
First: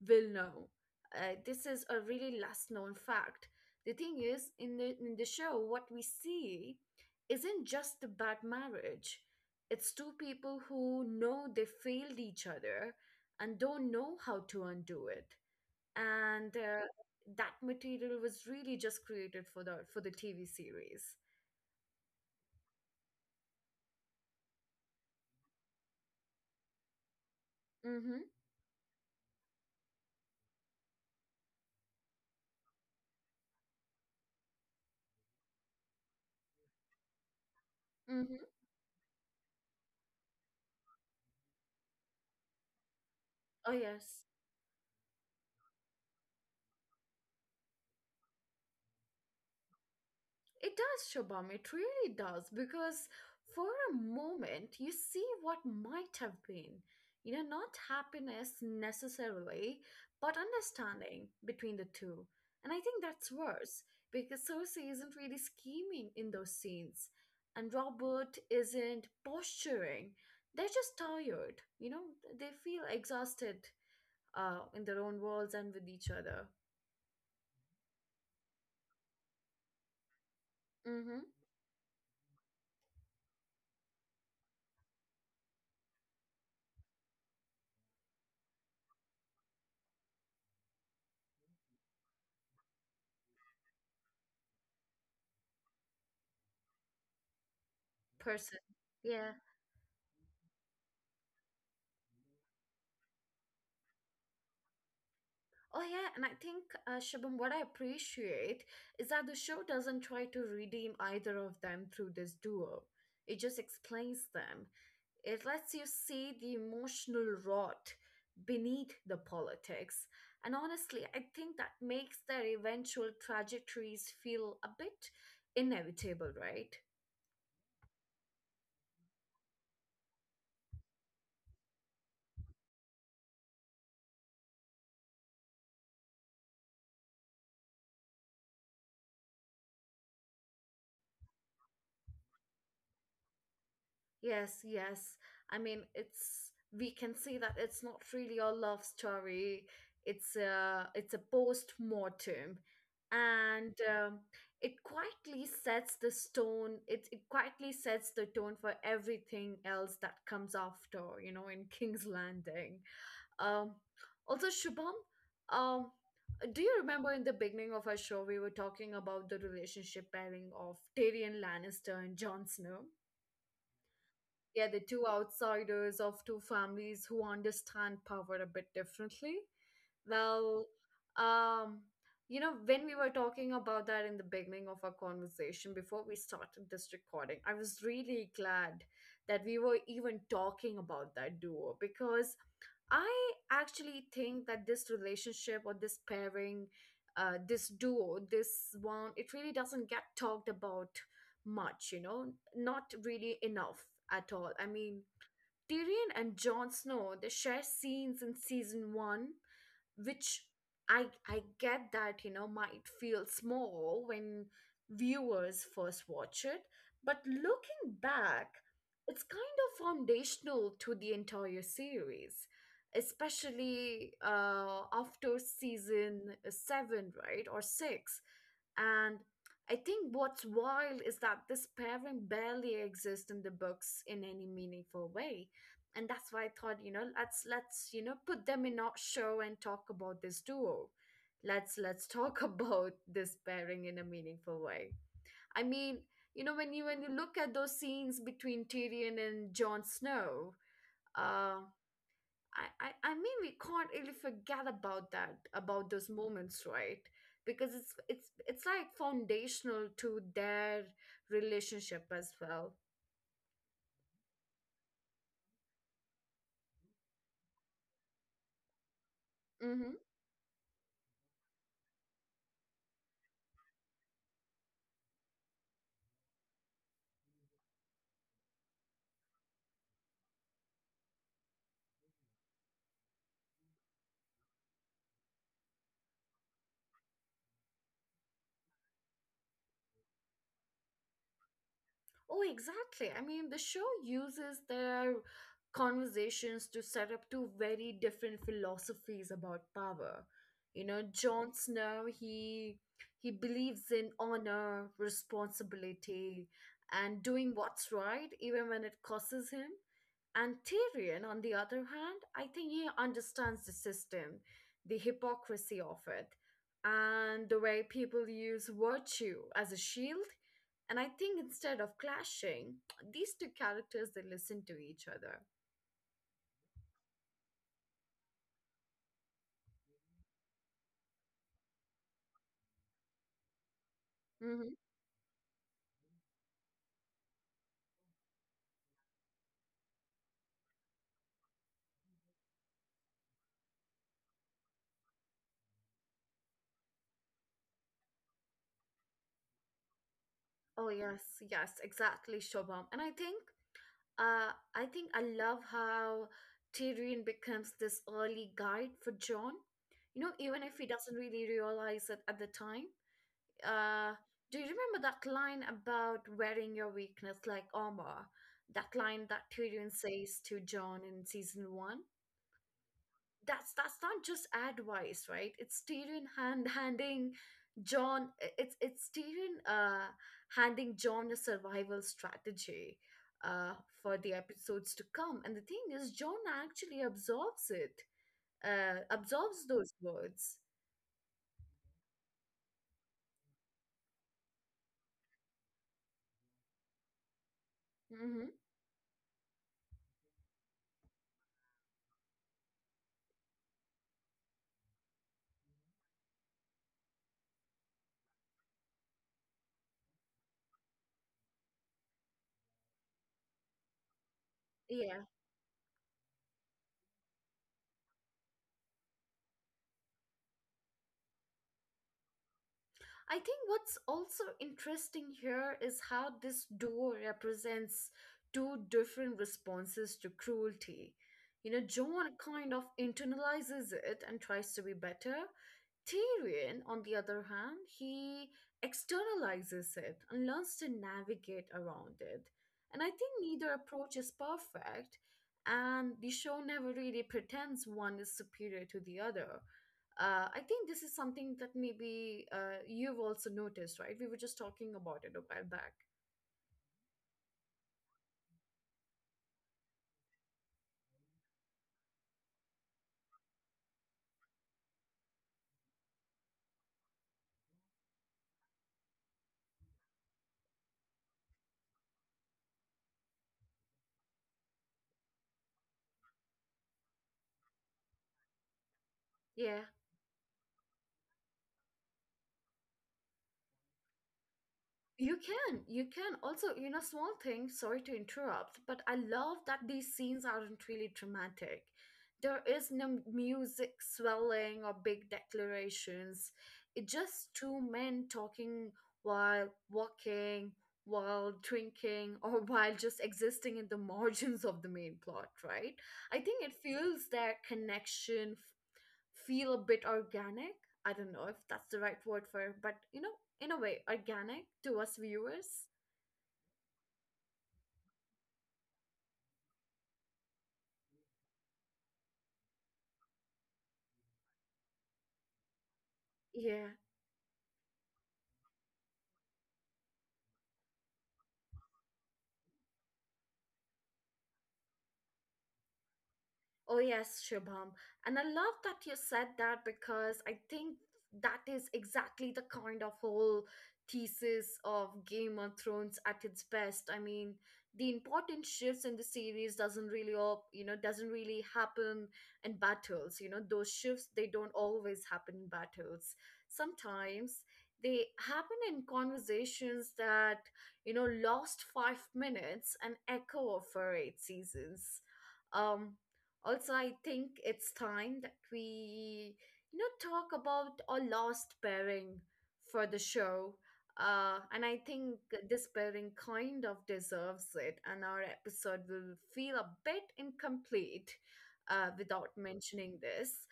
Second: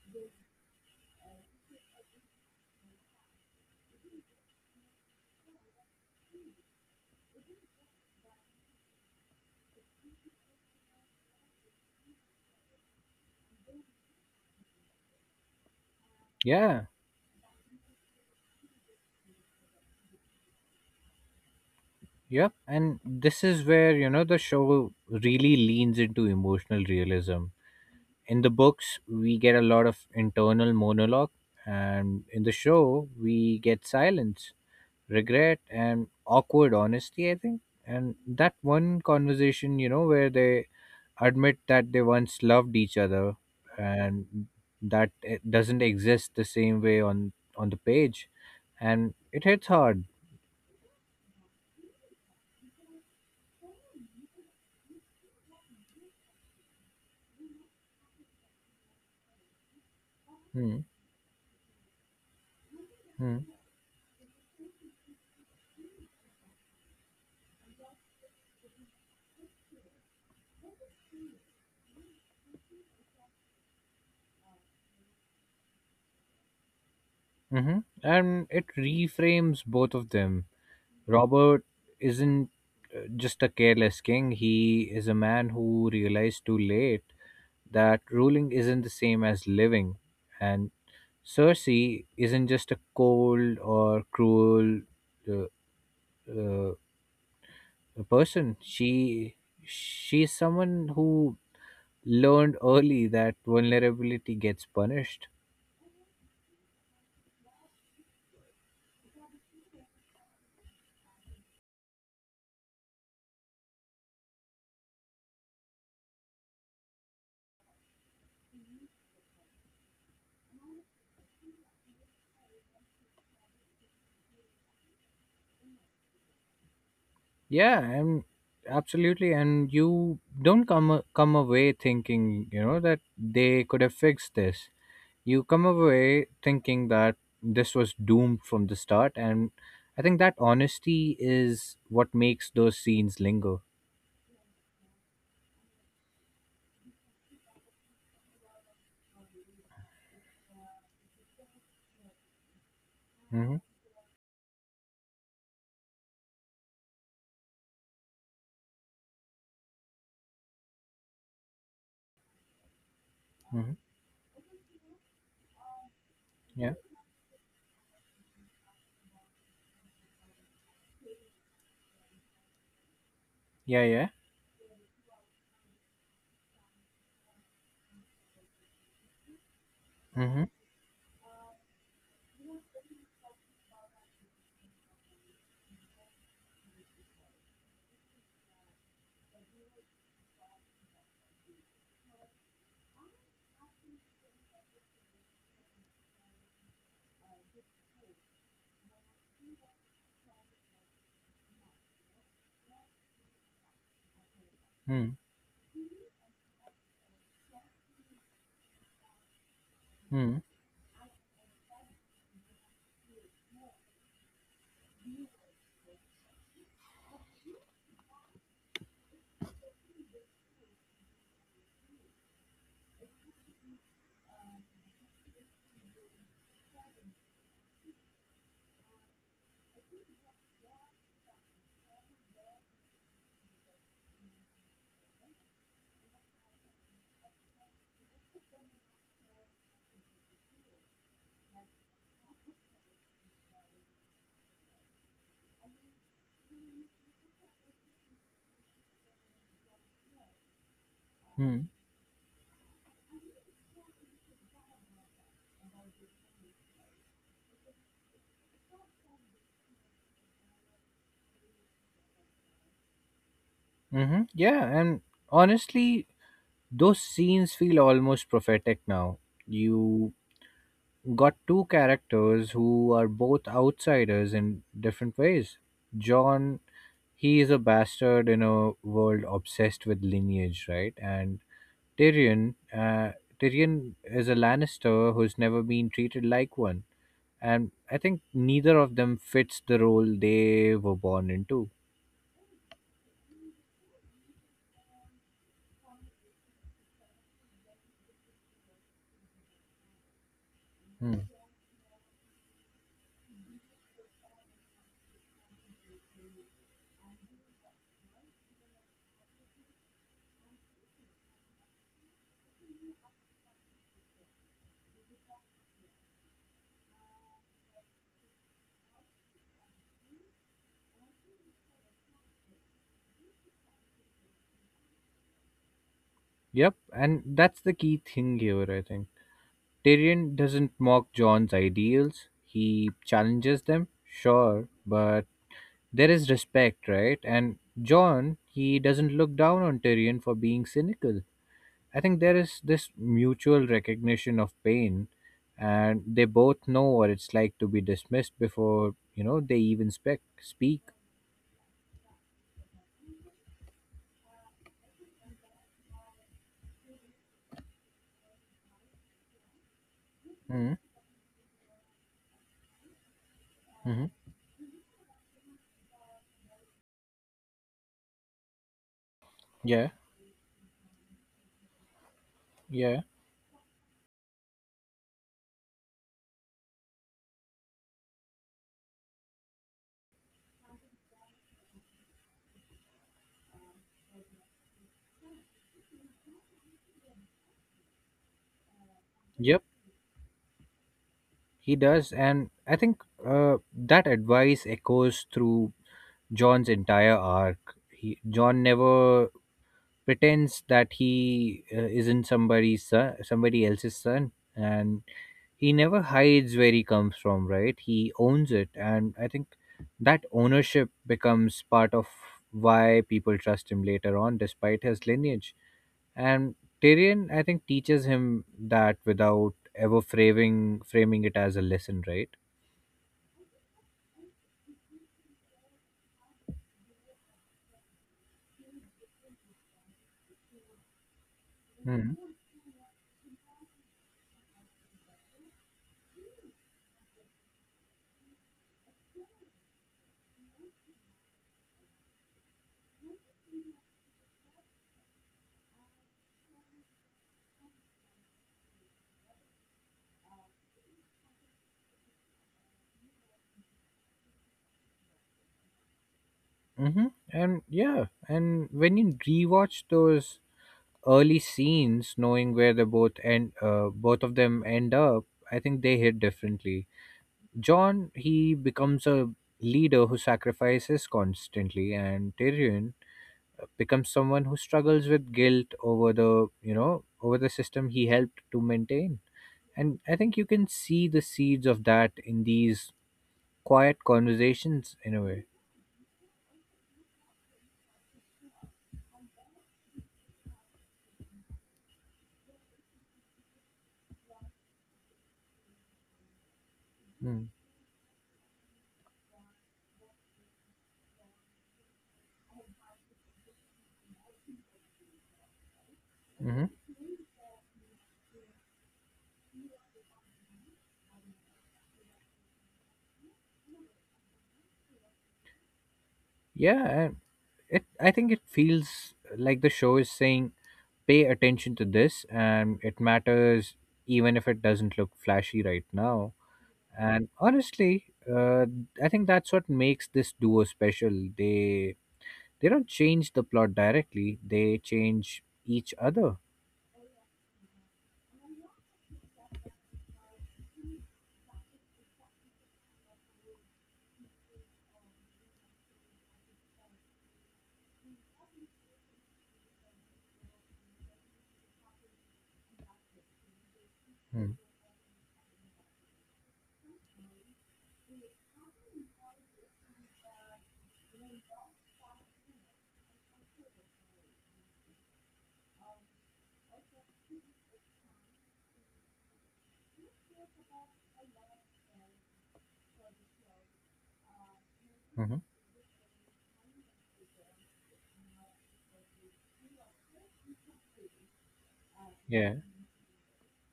will know. This is a really last known fact. The thing is, in the show, what we see isn't just the bad marriage, it's two people who know they failed each other and don't know how to undo it. And Yeah. that material was really just created for the TV series. Yep. And this is where, you know, the show really leans into emotional realism. Mm-hmm. In the books, we get a lot of internal monologue, and in the show, we get silence, regret, and awkward honesty, I think. And Mm-hmm. that one conversation, you know, where they admit that they once loved each other, Oh yes. and that it doesn't exist the same way on the page, and it hits hard. It does, Shobham. It really does. Because for a moment, you see what might have been. You know, not happiness necessarily, but Hmm. understanding between the two. And I think that's Hmm. worse because Cersei isn't really scheming in those scenes. And Robert isn't posturing. They're just tired. You know, they feel exhausted, in their own worlds and with each other. Mm-hmm. And it reframes both of them. Mm hmm. Robert isn't, just a careless king, he is a man who realized too late that ruling isn't the same as living. And Cersei isn't just a cold or cruel, uh, uh, person. Person. Yeah. She's someone who learned early that vulnerability gets punished. Oh yeah, and I think, Shubham, what I appreciate is that the show doesn't try to redeem either of them through this duo. It just explains them. It lets you see the emotional rot beneath the politics. And honestly, I think that makes their eventual trajectories feel a bit inevitable, right? Yeah, and absolutely. And you don't come away thinking, you know, that they could have fixed this. You come away thinking that this was doomed from the start, and I think that honesty is what makes those scenes linger. Yes, yes. I mean, it's we can see that it's not really a love story. It's a post-mortem, Mm-hmm. and it quietly sets the tone for everything else that comes after. You know, in King's Landing. Mm-hmm. Um, also, Shubham, um, do Yeah, you remember in the beginning of our show we were talking about the relationship pairing of Tyrion Lannister and Jon Snow? yeah, yeah. Yeah. The two outsiders of two families who understand power a bit differently. Mm-hmm. Well, um, you know, when we were talking about that in the beginning of our conversation before we started this recording, I was really glad that we were even talking about that duo, because I actually think that this relationship or this pairing, this duo, this one, it really doesn't get talked about much, you know, not really enough at all. I mean, Mm-hmm. Tyrion and Jon Snow, they share scenes in season 1, which I get that, you know, might feel small when viewers first watch it, but looking back, it's kind of foundational to the entire series, especially after season 7, right, or six, and. I think what's wild is that this pairing barely exists in the books in any meaningful way, and that's why I thought, you know, let's put them in our show and talk about this duo. Let's talk (laughs) about this pairing in a meaningful way. I mean, you know, when you look at those scenes between Tyrion and Jon Snow, Mm-hmm. uh, I mean, we can't really forget about that about those moments, right? Because it's like foundational to their relationship as well. Mm-hmm. Yeah, and honestly, those scenes feel almost prophetic now. Mm-hmm. You got two characters who are both outsiders in different ways. John, he is a bastard in a world obsessed with lineage, right? And Tyrion, Tyrion is a Lannister who's never been treated like one, and I think neither of them fits the role they were born into. Oh, exactly. I mean, the show uses their conversations to set up two very different philosophies about power. You know, Hmm. Jon Snow, he believes in honor, responsibility, and doing what's right even when it costs him. And Tyrion, on the other hand, I think he understands the system, the hypocrisy of it, and the way people use virtue as a shield, and I think instead of clashing, these two characters, they listen to each other. Yep, and that's the key thing here, I think. Tyrion doesn't mock John's ideals, he challenges them, sure, Hmm. but there is respect, right? And John, he doesn't look down on Tyrion for being cynical. I think there is this mutual recognition of pain, and they both know what it's like to be dismissed before they even spec speak. Oh yes, yes, exactly, Shobham. And I think, I think I love how Tyrion becomes this early guide for John. You know, even if Mm-hmm. he doesn't really realize it at the time. Mm-hmm. Uh, do you remember that line about wearing your weakness like armor? That line that Yeah, Tyrion says to John in season 1. yeah, That's not just advice, right? it's tyrion hand handing john I- it's tyrion handing john a survival strategy uh for the episodes to come. And the thing is, John actually absorbs it, yep. absorbs those words. He does, and I think that advice echoes through John's entire arc. He Mm-hmm. John never pretends that he isn't somebody's son, somebody else's son, and he never hides where he comes from, right? He owns it, and I think that ownership becomes part of why people trust him later on, despite his Yeah. lineage. And Tyrion, I think, teaches him that without ever framing it as a lesson, right? I think what's also interesting here is how this duo represents two different responses to cruelty. You know, John Mm-hmm. kind of internalizes it and tries to be better. Tyrion, on the other hand, he externalizes it and learns to navigate around it. And I think neither approach is perfect, and the show never really pretends one is superior to the other. I think this is something that maybe, you've also noticed, right? We were just talking about it a while back. Mm-hmm. And yeah, and when you rewatch those early scenes, knowing where they both end, both of them end up, I think they hit differently. John, he becomes a leader who sacrifices constantly, and Tyrion becomes someone who struggles with guilt over the over the system he helped to maintain. Yeah. And I think you can see the seeds of that in these quiet conversations in a way. You can also, you know, small things. Sorry to interrupt, but I love that these scenes aren't really dramatic. There is no music swelling or big declarations. It's Hmm. just two men talking while walking, while drinking, (laughs) or while just existing in the margins of the main plot, right? I think Mm-hmm. it feels their connection feel a bit organic. I don't know if that's the right word for it, but you know, in a way, organic to us viewers. Yeah, it. I think it feels like the show is saying, pay attention to this, and it matters even if it doesn't look flashy right now. Yeah. And honestly, uh, I think that's what makes this duo special. They don't change the plot directly; they change each other. Oh, yes, Shubham. And I love that you said that because I think that is exactly the kind of whole thesis of Game of Thrones at its best. I mean, the important shifts in the series doesn't really all, doesn't really happen in battles. You know, those shifts they Mm, don't always happen in battles. Sometimes they happen in conversations that, lost 5 minutes and echo for 8 seasons. Um, Also, I think it's time that we, talk about our last pairing for the show. And I hmm. think Mm-hmm. this pairing kind of deserves it, and our episode will feel a bit incomplete without Yeah, mentioning this.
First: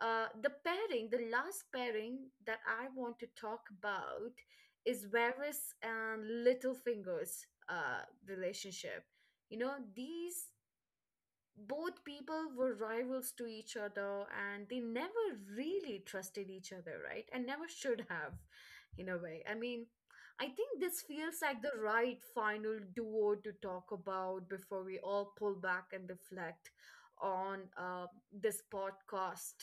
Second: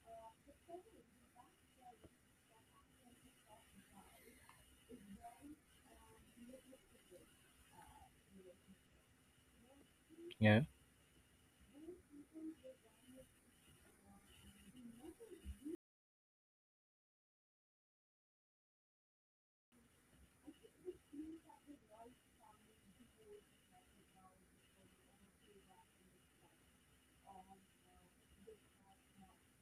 The last pairing that I want to talk about is Varys and Littlefingers' relationship. You know, these yeah. both people were rivals to each other and they never really trusted each other, right? And never should have, in a way. I mean, I think this feels like the right final duo to talk about before we all pull back and reflect on this podcast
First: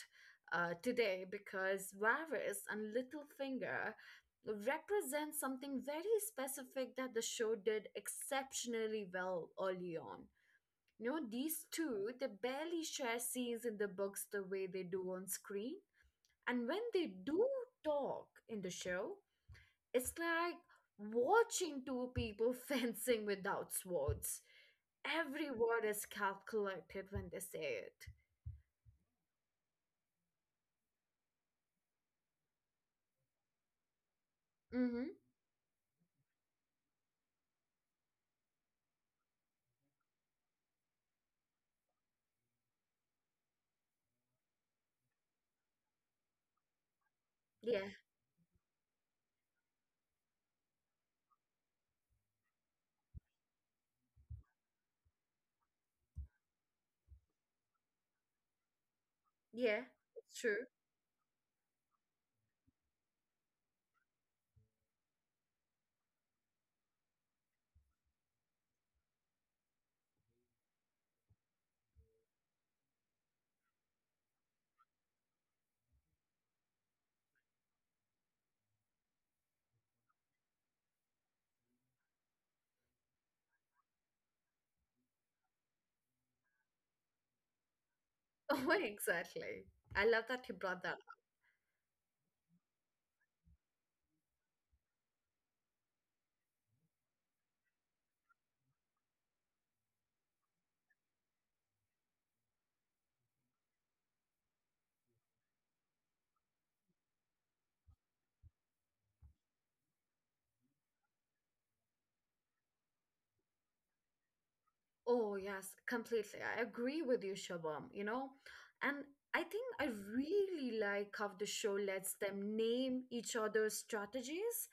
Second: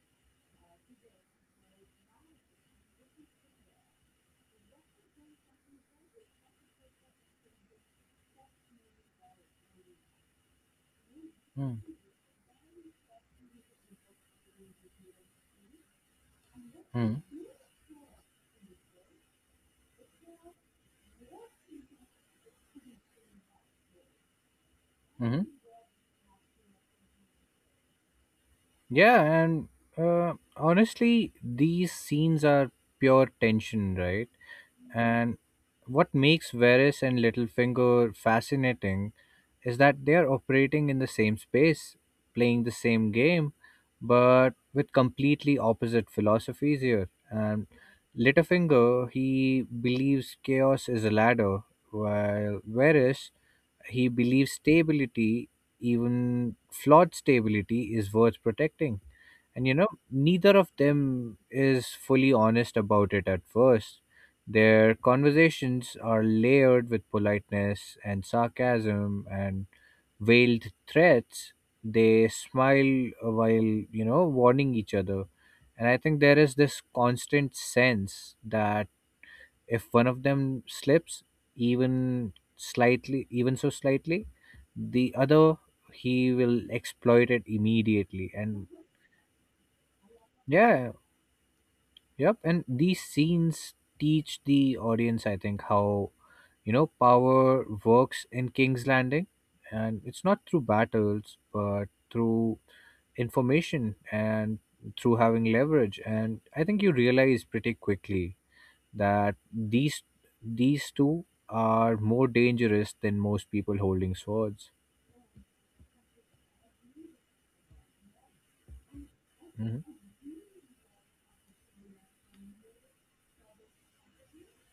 today because Varys and Littlefinger represent something very specific that the show did exceptionally well early on. You know, Mm, these mm, two, they barely share scenes in the books the way they do on screen. And when they hmm. do talk in the show, it's like watching two people (laughs) fencing without swords. Mm-hmm. Every word is calculated when they say it. Yeah, and honestly, these scenes are pure tension, right? Mm-hmm. And what makes Varys and Littlefinger fascinating is that they are operating in the same space, playing the same game, but with completely opposite philosophies here. And Yeah, Littlefinger, he believes chaos is a ladder, while whereas he believes stability, even flawed stability, is worth protecting. And you yeah, know, it's true. neither (laughs) of them is fully honest about it at first. Their conversations are layered with politeness and sarcasm and veiled threats. They smile while, you know, warning each other. And I think there is this constant sense that if one of them slips, even slightly, even so slightly, the other, he will exploit it immediately. And Oh, exactly. I love that you brought yeah, that yep, and these scenes teach the audience, I think, how power works in King's Landing, and it's not through battles, but through information and through having leverage. And I think you realize pretty quickly that these these two are more dangerous than most people holding swords. Oh, yes, completely. I agree with you, Shabam, you know? And I Hmm. really like how the show lets them name each other's strategies.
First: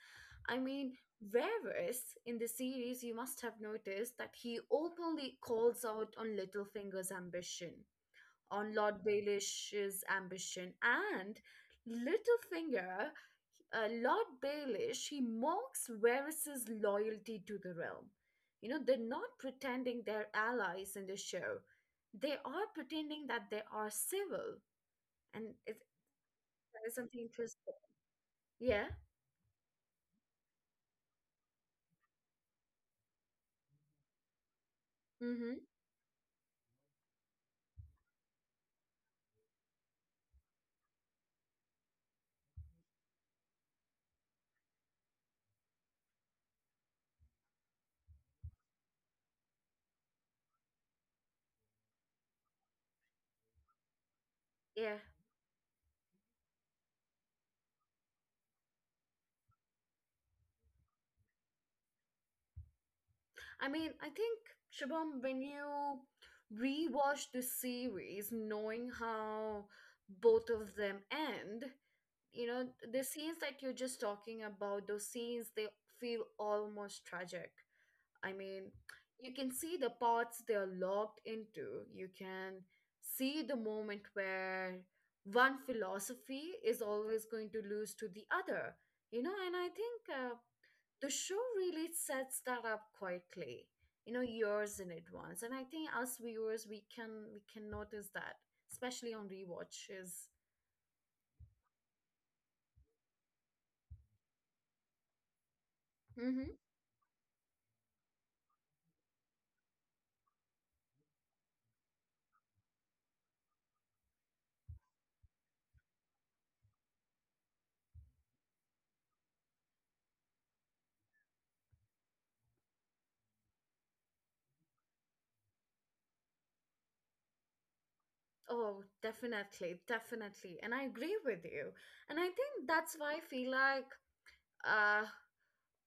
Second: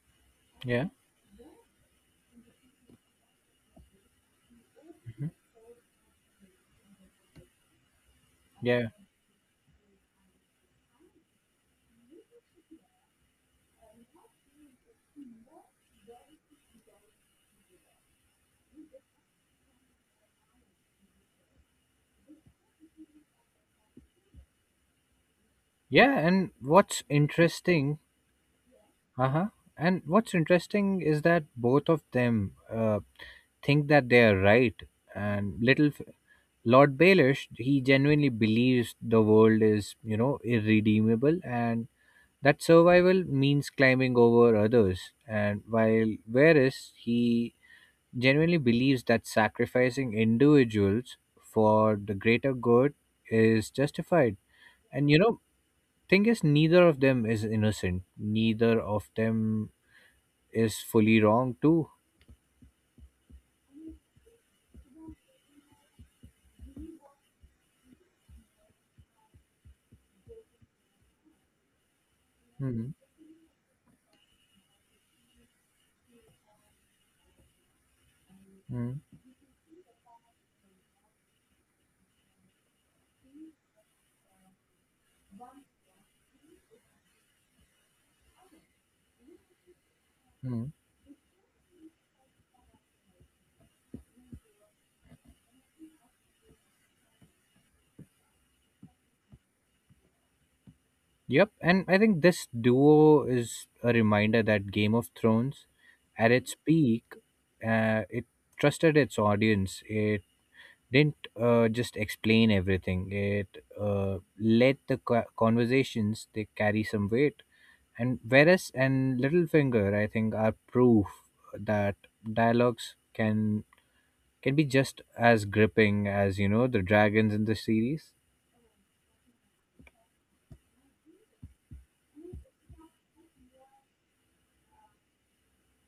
I Yeah, mean, Varys in the series, you must have noticed that he openly calls out on Littlefinger's ambition, on yeah, Lord Baelish's ambition, and Littlefinger Lord Baelish, he mocks Varys' loyalty to the realm. You know, they're not pretending they're allies in the show. They are pretending that they are civil. And it's yeah. And that is what's something interesting. interesting Yeah. Uh-huh. And what's interesting is that both of them think that they are right. And Mm-hmm. little f- Lord Baelish, he genuinely believes the world is, you know, irredeemable and that survival means climbing over others. And while Varys, he genuinely believes that sacrificing individuals for the greater good is justified. Yeah. And, you know, thing is, neither of them is innocent. Neither of them is fully wrong too. I mean, I think, Shabam, when you rewatch the series, knowing how both of them end, you know, Hmm. the scenes that you're just talking about, those scenes, they feel almost tragic. I mean, Hmm. you can see the parts they are locked into. You can see the moment where one philosophy is always going to lose to the other, you know, and I think Hmm. the show really sets that up quietly, you know, years in advance. And I think us viewers, we can notice that, especially on rewatches. Yep, and I think this duo is a reminder that Game of Thrones, at Mm-hmm. its peak, it trusted its audience. It didn't just explain everything. It let the conversations they carry some weight. And Varys and Littlefinger, I think, are proof that dialogues can be just as gripping as you know the dragons in the series. Oh, definitely, definitely. And I agree with you. And I think that's why I feel like uh,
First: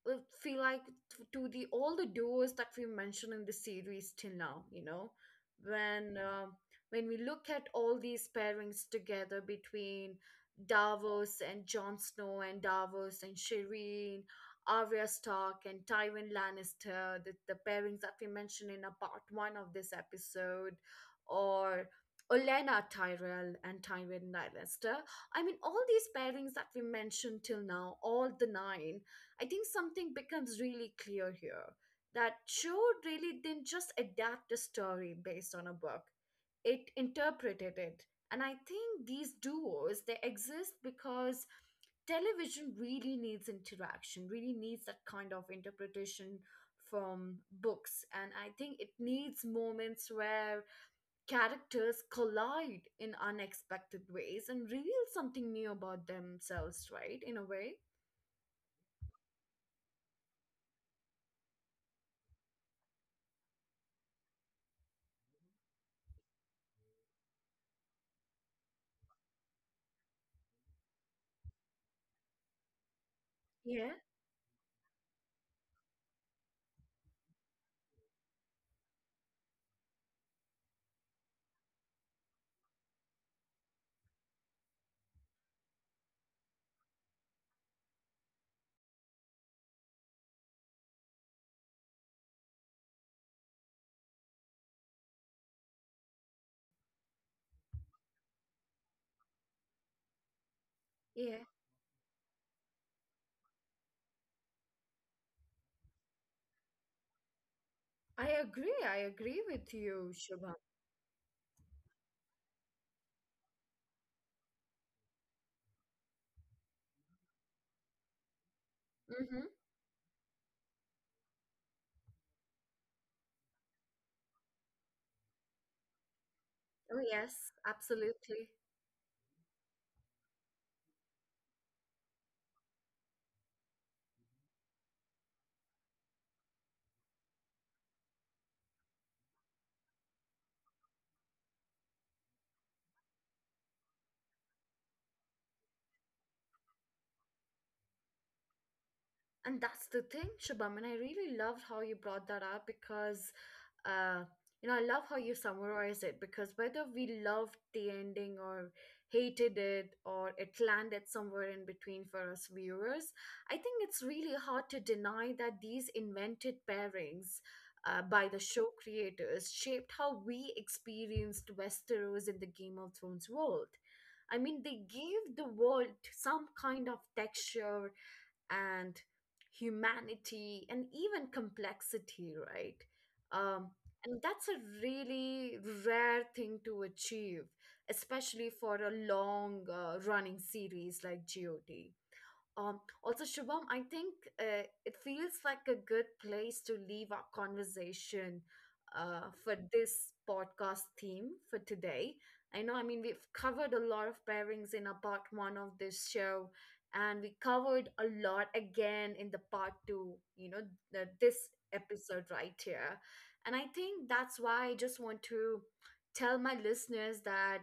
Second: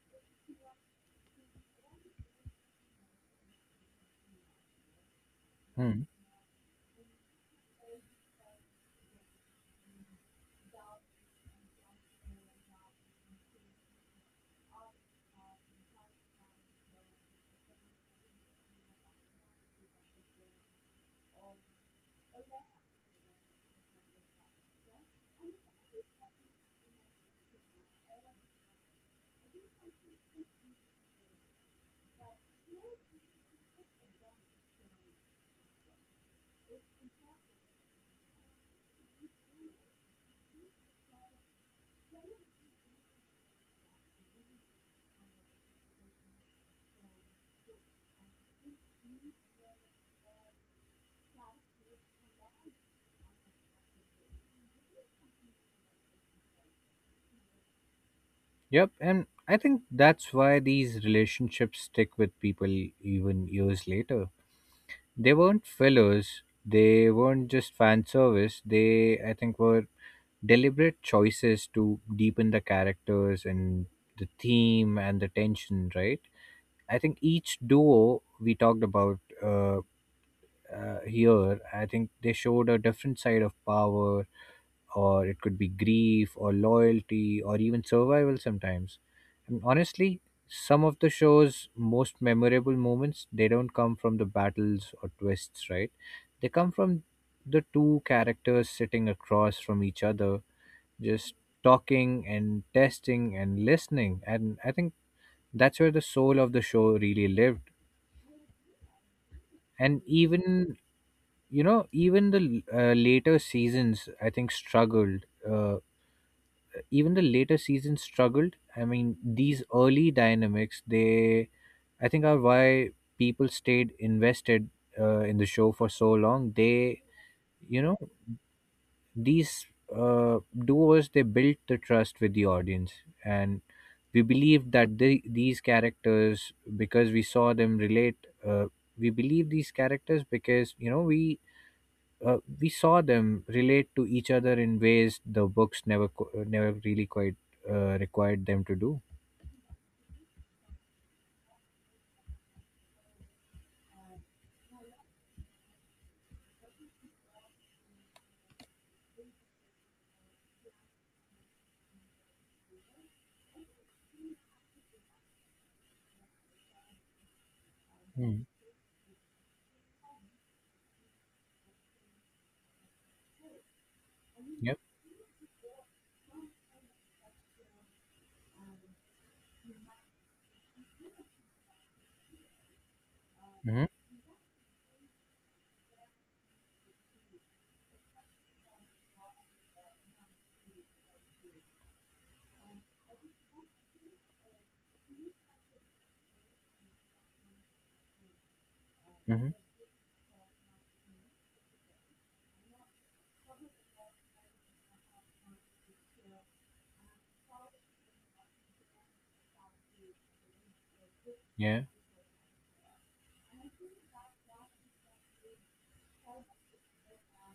to the all the duos that we mentioned in the series till now, you know, when uh, when we look at all these pairings together between Davos and Jon Snow and Davos and Shireen, Arya Stark and Tywin Lannister, the pairings that we mentioned in a part 1 of this episode or Olenna Tyrell and Tywin Lannister. I mean, all these pairings that we mentioned till now, all the nine, I think something becomes really clear here that show really didn't just adapt a story based on a book, it interpreted it. And I think these duos, they exist because television really needs interaction, really needs that kind of interpretation from books. And I think it needs moments where characters collide in unexpected ways and reveal something new about themselves, right? In a way. Yep, and I think that's why these relationships stick with people even years later. They weren't fillers, they weren't just fan service, they, I think, were deliberate choices to deepen the characters and Yeah, the theme and the tension, right? I think each duo we talked about here, I think they showed a different side of power, or it could be grief or loyalty or even survival sometimes. And honestly, some of the show's most memorable moments, they don't come from the battles or twists, right? They come from the two characters sitting across from each other, just yeah. talking and testing and listening. And I think that's where the soul of the show really lived. I agree. I agree with And you, Shubham. even, you know, even the later seasons, I think, struggled. Even the later seasons struggled. I mean, Hmm. these early dynamics, they, I think, are why people stayed invested in the show for so long. Oh, They, yes, you know, absolutely. these uh, duos, they built the trust with the audience. And we believed that they, these characters, because we saw them relate, uh, we believe these characters because, you know, we saw them relate to each other in ways the books never never really quite required them to do. And that's the thing, Shubham, and I really loved how you brought that up because, uh, you know, I love how you summarized it because whether we loved the ending or hated it or it landed somewhere in between for us viewers, I think it's really hard to deny that these invented pairings by the Mm. show creators shaped how we experienced Westeros in the Game of Thrones world. I mean, they Yep. gave the world some kind of texture, and humanity and even complexity, right? um, Mm-hmm. and that's a really rare thing to achieve, especially for a long running series like GOT. Also, Shubham, I think it feels like a good place to leave our conversation for Mm-hmm. this podcast theme for today. I know, I mean, we've covered a lot of pairings in our part one of this show, and we covered a lot again in the part two, you know, this Yeah. episode right here. And I think that's why I just want to tell my listeners that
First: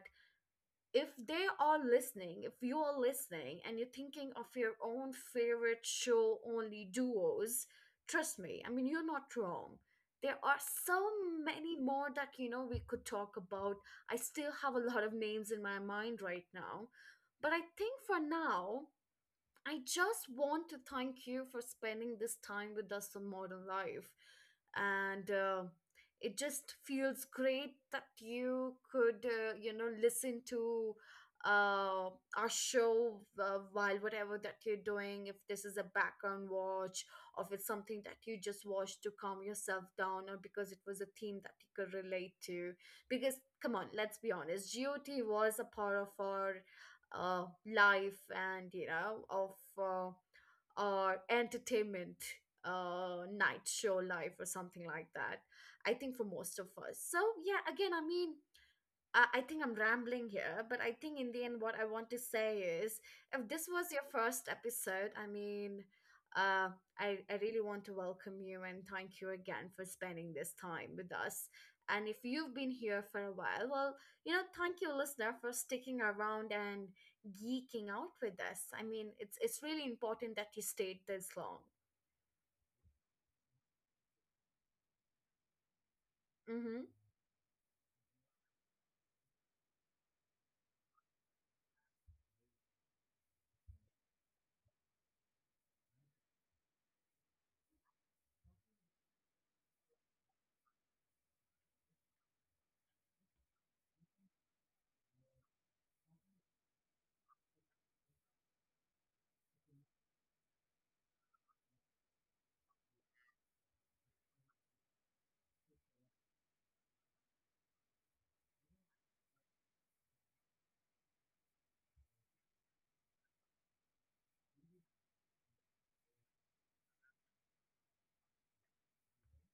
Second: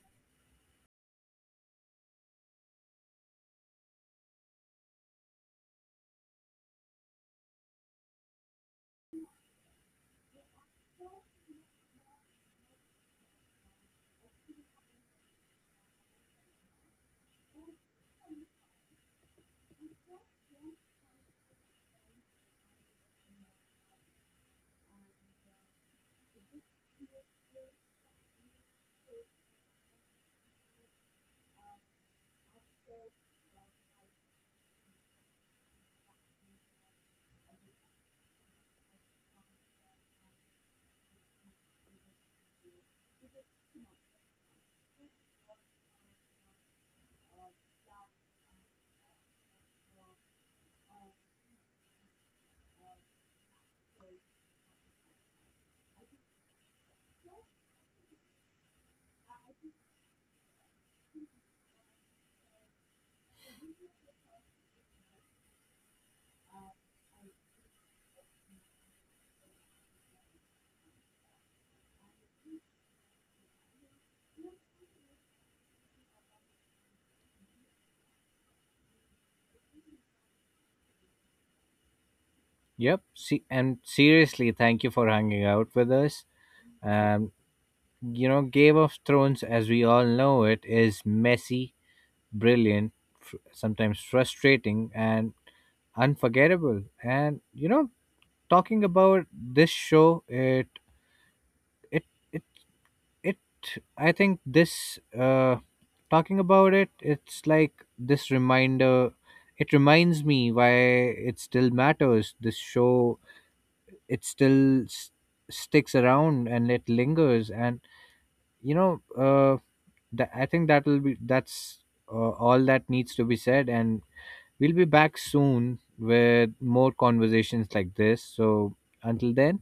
if they are listening, if you are listening and you're thinking of your own favorite show only duos, trust me, I mean, you're not wrong. There are so many more that, you know, we could talk about. I still have a lot of names in my mind right now. But I think for now, I just want to thank you for spending this time with us on modern life. And it just feels great that you could, you know, listen to uh, our show while whatever that you're doing, if this is a background watch, or if it's something that you just watched to calm yourself down, or because it was a theme that you could relate to. Because, come on, let's be honest, GOT was a part of our life and you know of uh, our entertainment night show life or something like that. I think for most of us. So yeah, again, I mean, I think I'm rambling here, but I think in the end, what I want to say is if this was your first episode, I mean, uh, I really want to welcome you and thank you again for spending this time with us. And if you've been here for a while, well, you know, thank you, listener, for sticking around and geeking out with us. I mean, it's really important that you stayed this long. Yep. See, and seriously, thank you for hanging out with us. Mm-hmm. Um, you know, Game of Thrones, as we all know it, is messy, brilliant, sometimes frustrating, and unforgettable. And you know, talking about this show, it it it I think this talking about it, it's like this reminder. It reminds me why it still matters. This show, it still s- sticks around and it lingers, and you know uh I think that's all that needs to be said, and we'll be back soon with more conversations like this. So until then,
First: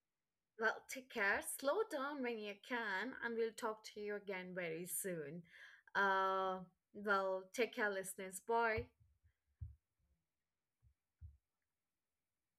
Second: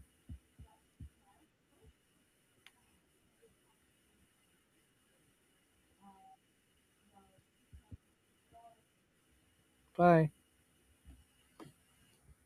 Well, take care. Slow down when you can, and we'll talk to you again very soon. Uh, well, take care, listeners. Bye. bye.